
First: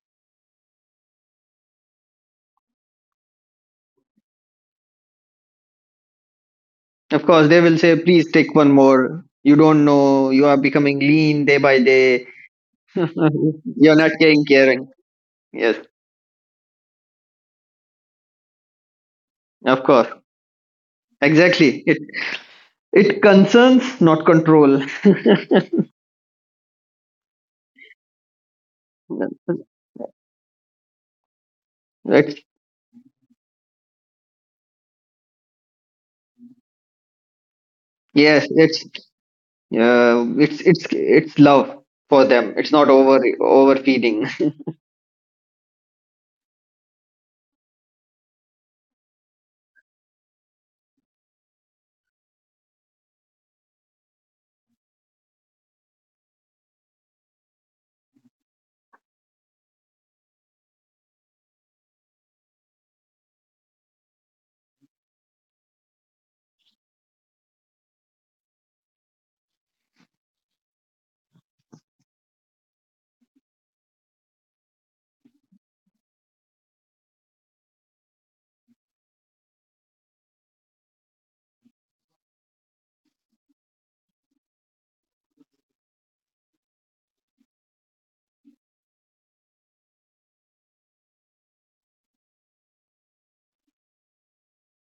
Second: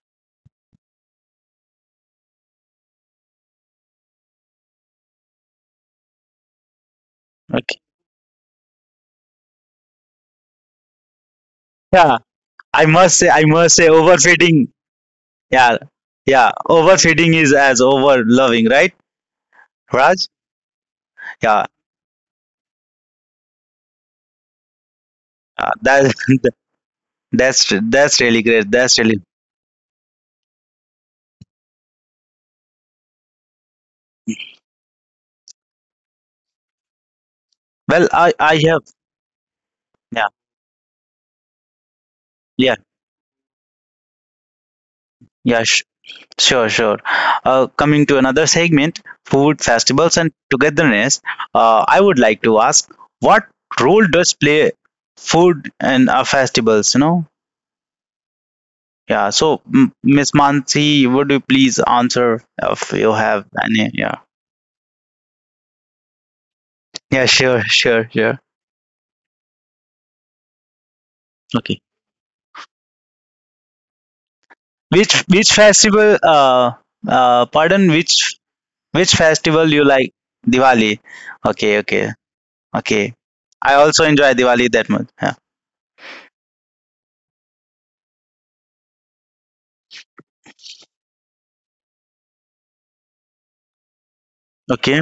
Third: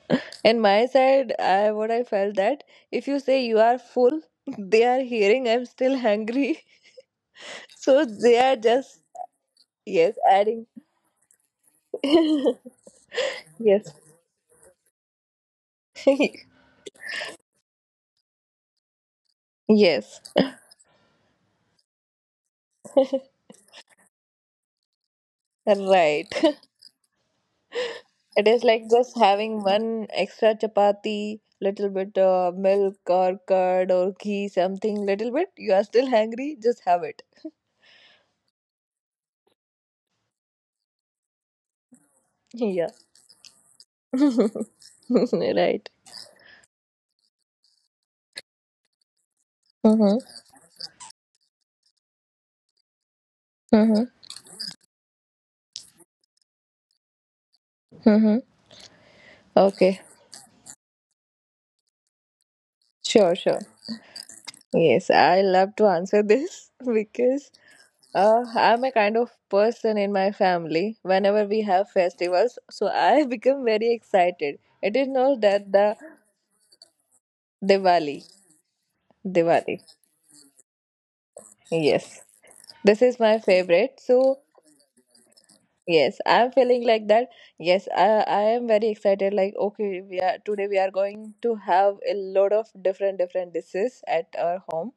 and my side, I what I felt that if you say you are full, they are hearing I'm still hungry. Of course they will Okay. say, So please they take are one just more, you don't yes, know you are adding. becoming lean day by Yeah. day. I must say, I must say, Yes. You're not getting, overfeeding. caring. Yes. Yeah. Yeah. Overfeeding is as over loving, right, Of course. Raj? Yes. Yeah. Exactly it, it concerns not control. That Right. that's really It is great. like That's just really having one extra chapati, little bit it's milk or curd or ghee, something little bit. You are still hungry, just have it. well. I yes I it's, have. Yeah. yeah, it's love for them. It's Yeah. not Yeah. over, overfeeding. Yeah. Right. Sure. Sure. Coming to another segment, food festivals Mm-hmm. and togetherness. I would like to ask, what role Mm-hmm. does play food and festivals? You know, Mm-hmm. yeah. So, Okay. Miss Mansi, would you please answer if you Sure, have sure. any? Yeah. Yes, I love to answer this Yeah, because sure, sure, sure. I'm a kind of person in my family. Whenever we Okay. have festivals, so I become very excited. It is Which not which that the festival? Pardon. Diwali, Which festival Diwali. you like? Diwali. Okay. Okay. Yes, this Okay. is my I favorite. also enjoy So Diwali that much. Yeah. yes, I'm feeling like that. Yes, I am very excited. Like okay, we are today we are going to have a lot of different different dishes at our home, Okay.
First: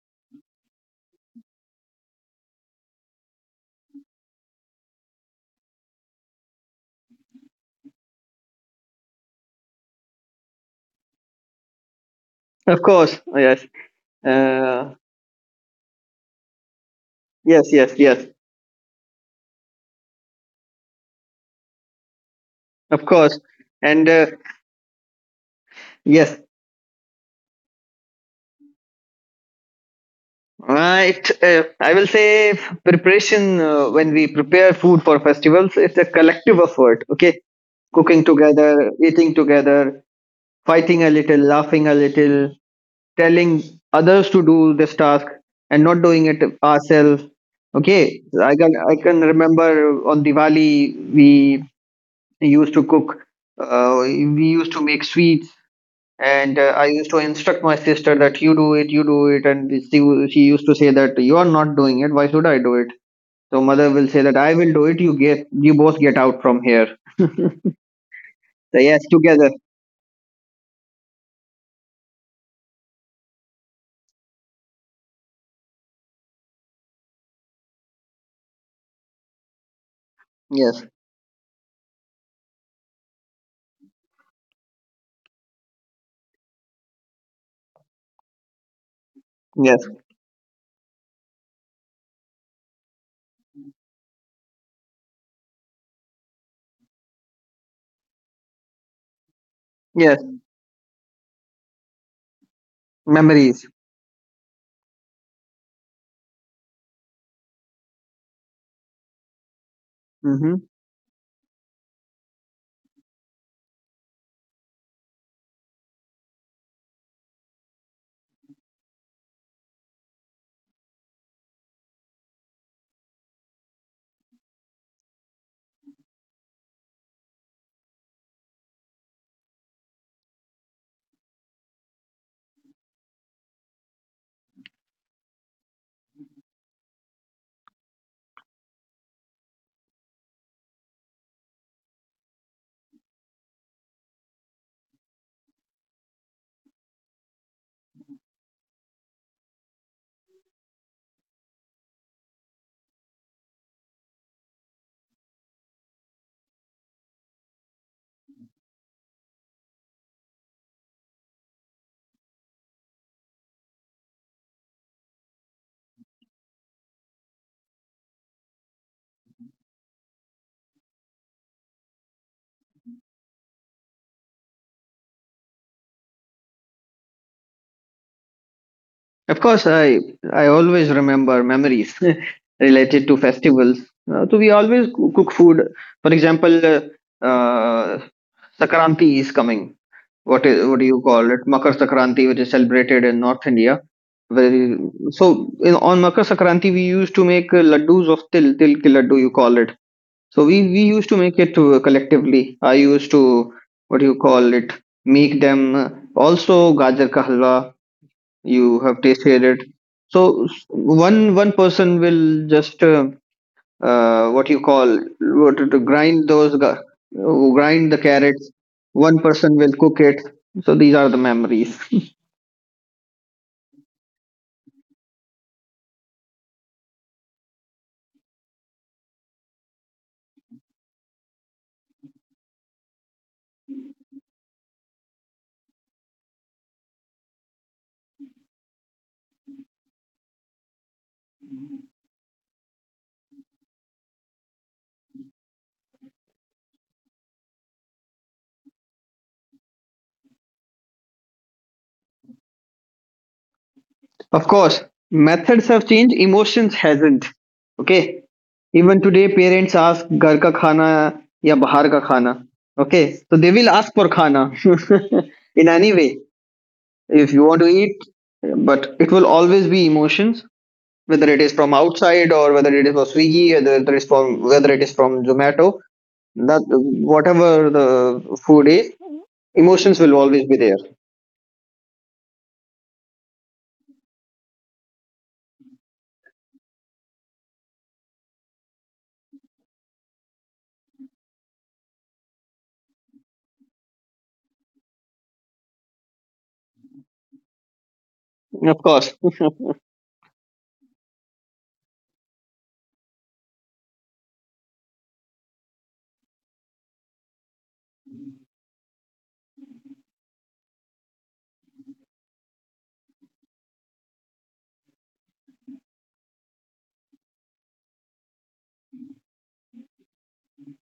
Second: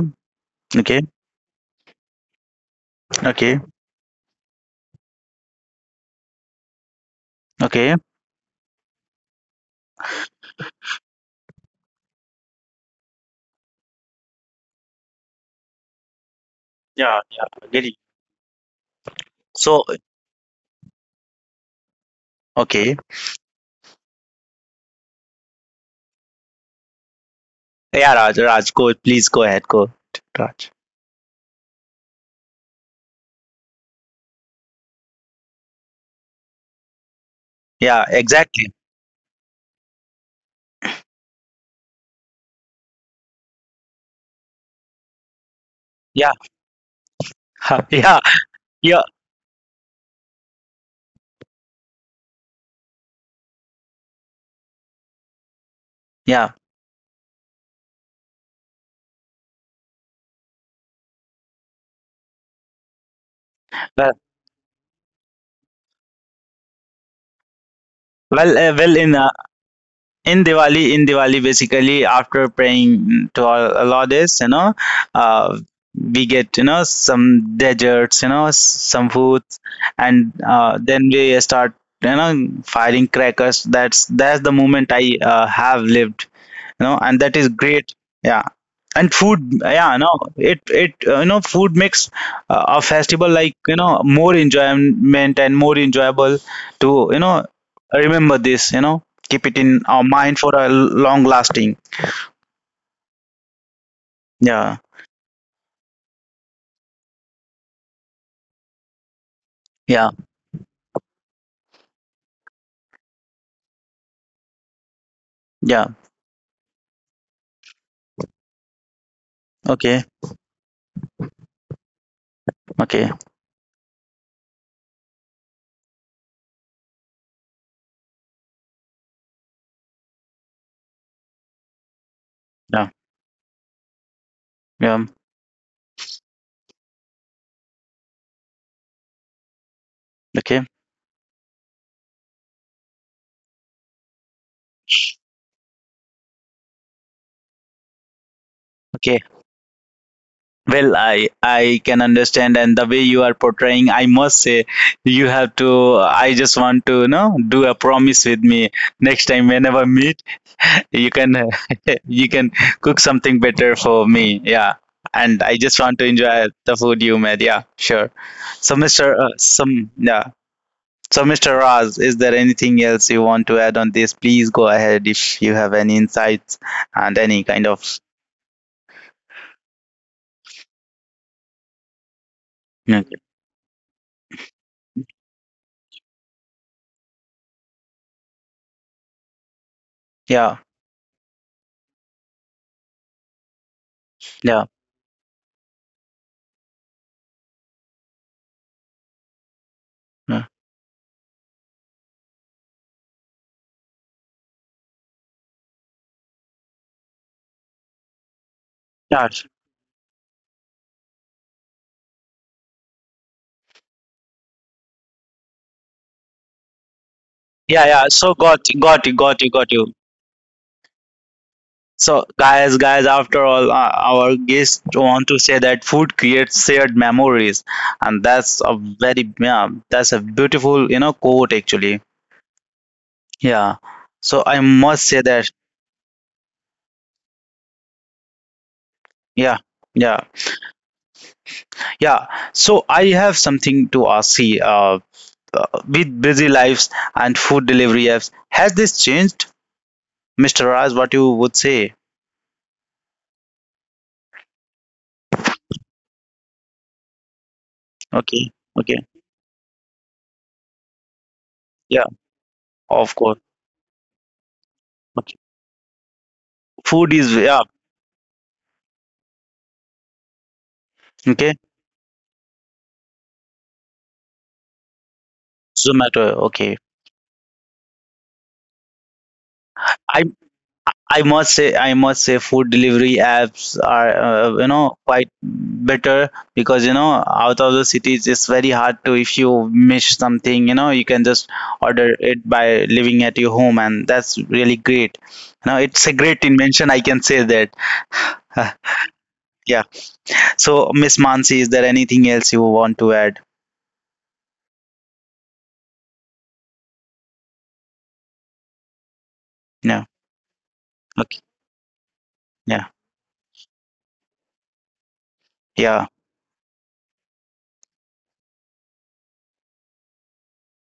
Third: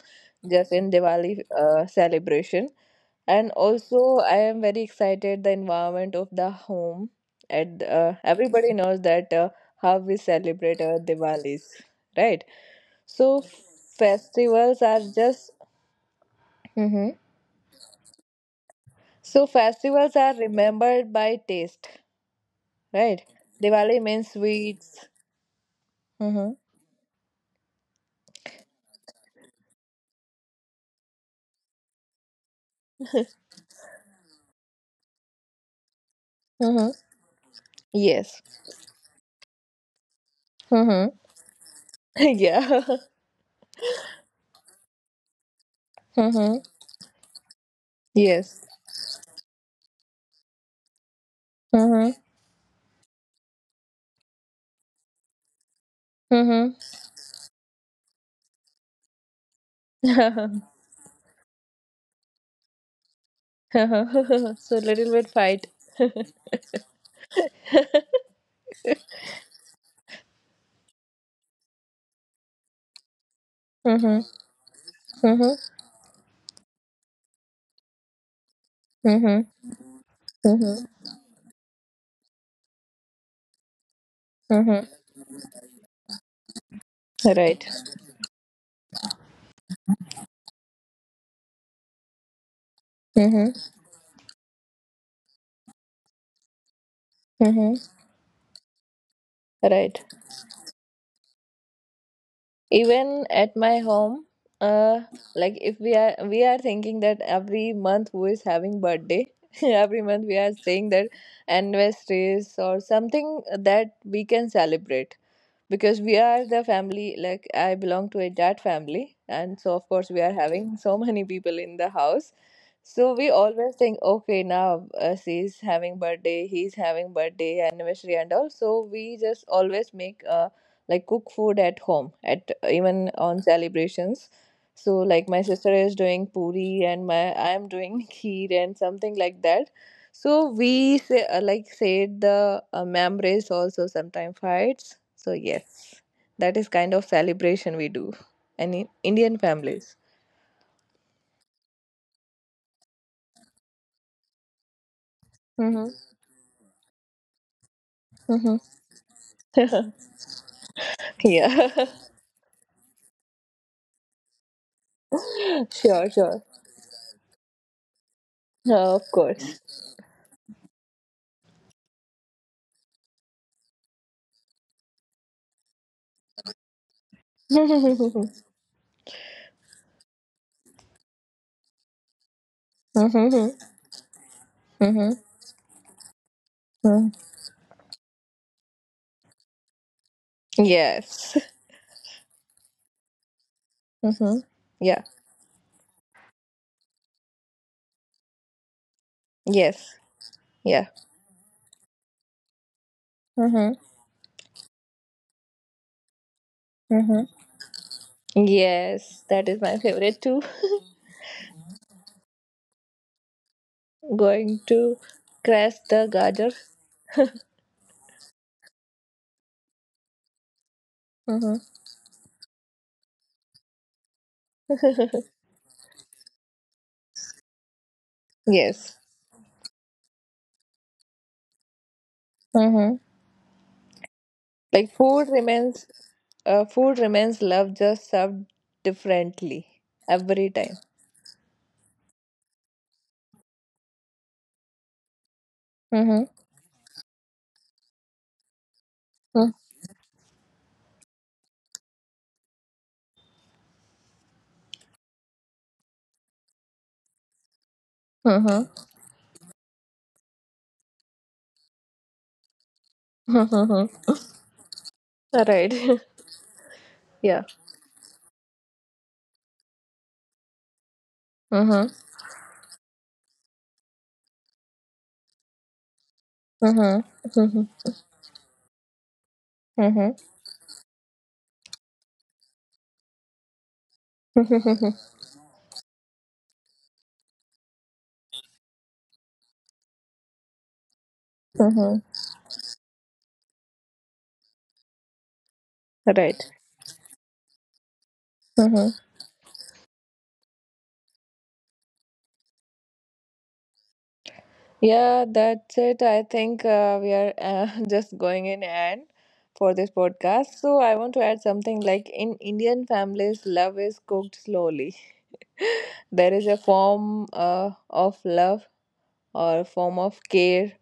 just in Okay. Diwali celebration. And Okay. also, I am very excited the environment of the home. And Okay. Everybody knows that how we celebrate our Diwalis, right? Of course, So yes, festivals uh, are just. Mhm. Yeah. Yeah. yes, yes, Agree. yes. So So. festivals are remembered by taste, Okay. Of right? course, Diwali and means sweets. yes, Mm-hmm. Yeah, Raj. Raj, go. Please go ahead. Go. Raj. right. I will say preparation when we prepare food for festivals. It's a collective Mm-hmm. effort. Okay, Yeah. cooking Yes. Exactly. together, eating together, fighting Mm-hmm. a little, laughing a little, Yeah. telling others to do this task and not doing Yeah. it Mm-hmm. ourselves. Yeah. Okay, i Yes. can I Yeah. can remember on Diwali we Mm-hmm. used to cook, we used to make sweets, Yeah. and I used to instruct my sister that you do it, you do it, she Mm-hmm. used to say that you are not doing it, why should I do it? So mother will well, say that I will So do it, you little bit get fight. you both get out from here. Well, uh, So well, yes, in uh, together. in Diwali, in Diwali, basically after praying to all Allah Mm-hmm. this, you know, uh, Mm-hmm. we get, you know, some desserts, you know, some Mm-hmm. foods, and Yes, Mm-hmm. then we start, you know, firing crackers. That's the Mm-hmm. moment I have lived, you know, and that is Right. great. Yeah. And food, yes, yeah, no, it you know, food makes a festival, like, Mm-hmm. you know, more enjoyment and more enjoyable to, you know, Mm-hmm. remember this, you know, keep it in Right. our yes. mind for a long lasting. Even at Memories. my home Yeah, uh like if we are thinking that every month who is having birthday, every yeah, month we are Hmm. saying that anniversaries or something that we can celebrate yeah. because we are the family. Like I belong to a dad family, and so of Okay. course we are having so many people in the house. So Okay. we always think, okay, now she's having birthday, he's having birthday, anniversary, and all. So we just always make like cook food at home, at Yeah, even on celebrations. So yeah. like my sister is doing puri, and my I'm doing kheer and something like that. So Okay. we say like said the memories also sometimes fights. So yes, that is kind of celebration we do, and in Okay. Indian families. Well, I can understand, and the way you are portraying, I must say, you have to, Mm-hmm. I just want to, you know, do a promise with me. Next time, whenever Mm-hmm. me, you can Yeah. you can cook something better for me. Yeah. And I just want to Sure, enjoy sure. the food you made. Yeah, sure. So, Oh, of mr course. some yeah. So, Mr. Raz, is there anything else you want to add on this? Please go ahead, if you have any insights and any kind of. Of course, I always remember memories related Yeah, to Mhm, mhm, festivals. So we always mhm, cook food. For example, mhm. uh, Sakranti is coming. What yeah, is, what do you call it? Yes. Makar Sakranti, which is celebrated in North India. Mhm. yeah, Very, Yeah. so in, on Makar Sakranti, we used to make laddus of til ki laddu, you call it. Yes. So we Yeah. used to make it collectively. I used to, Mhm, what do you call it? Make them. Also, gajar ka mhm. halwa, you have Yes. yeah, tasted That it. is my So favorite too. One person will just what you Going call, to what to crash the grind garter. those yeah, grind the yeah. So, carrots, got got one you got person you will got you cook it. So these are the Mhm. memories. So, guys, guys, after all, our guests want to say that food creates shared memories, and that's a Yes. very, yeah, that's a beautiful, you know, quote actually. Mm-hmm. Yeah. So I Like must say that. Food remains love just served Yeah, differently yeah, every time. yeah. So I have something to ask. See, with Mm-hmm. busy lives and food delivery apps, has this changed, Mr. Raj? What you would say? Of course methods have changed, emotions hasn't. Okay, Okay, Mm-hmm. even okay, today parents ask घर का खाना या बाहर का yeah, खाना. Okay, of so course. they will ask for Mm-hmm. खाना Okay. All in right. any way, Food if is, you Yeah. want yeah, to eat. But it will always be emotions, whether it is okay. from Mm-hmm. outside or whether it is from Swiggy, whether it is from, whether it is from Zomato, Zomato, that okay. Mm-hmm. Mm-hmm. whatever the food is, emotions will Mm-hmm. always be there. I must say, food delivery apps are, you know, quite better because, you know, out of the cities, it's very hard to, if you miss something, you know, you can just Hmm. order it by living at your home, and that's really great. You know, it's a great Right. invention, I can say that. Of Mm-hmm. course. Yeah. So, Miss Mansi, is there anything else you want to add? Yeah, that's it. I think we are just going in and for this No. podcast. So I want to Okay. add something like in Yeah. Indian families, love is cooked slowly. Yeah. There is a form of love or form of care,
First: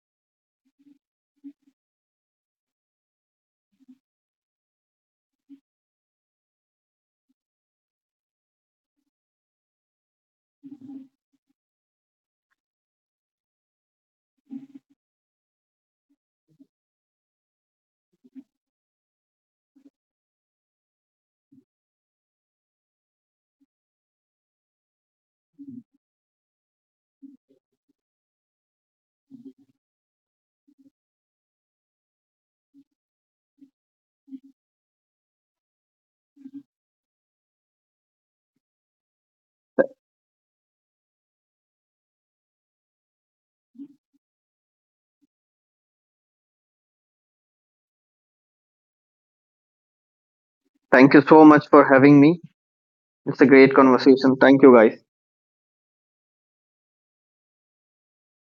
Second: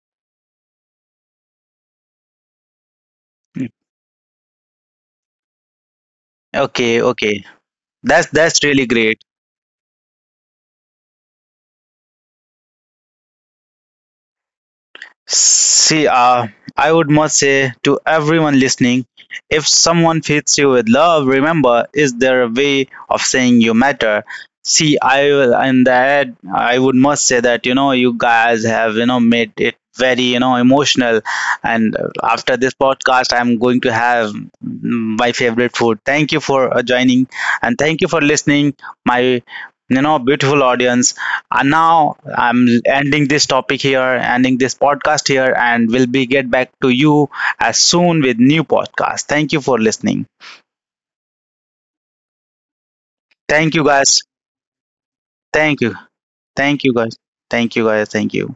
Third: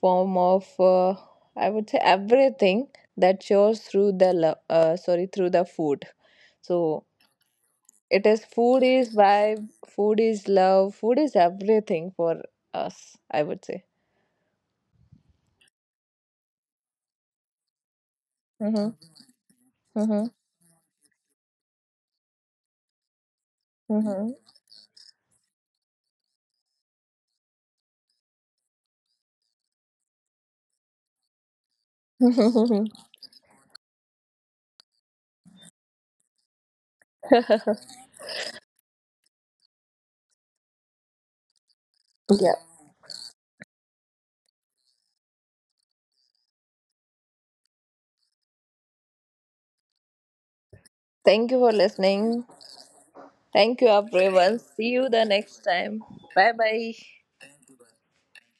form of I would say everything that Mm. shows through the love. Sorry, through the food. Okay. So Okay. it is That's food really is great. vibe, food is love, food is everything for us, I would say. See, I would must say to everyone Mm-hmm. listening, if someone Mm-hmm. treats you with love, remember, is there a way of saying you matter? See, I will, in the ad, I would must say that, you know, you guys have, you know, made it very, you know, emotional. And after this Mm-hmm. podcast, I'm going to have my favorite food. Thank you for joining, and thank you for listening, my, you know, beautiful audience. And now Yeah. I'm ending this topic here, ending this podcast here, and we'll be get back to you as soon with new podcast. Thank you for listening. Thank you so Thank you much for for having me. listening. It's a great Thank Thank you, you, guys. conversation. everyone. Thank you, See guys. you the next Thank you. time. Bye Thank bye. you, guys. Thank you, guys. Thank you.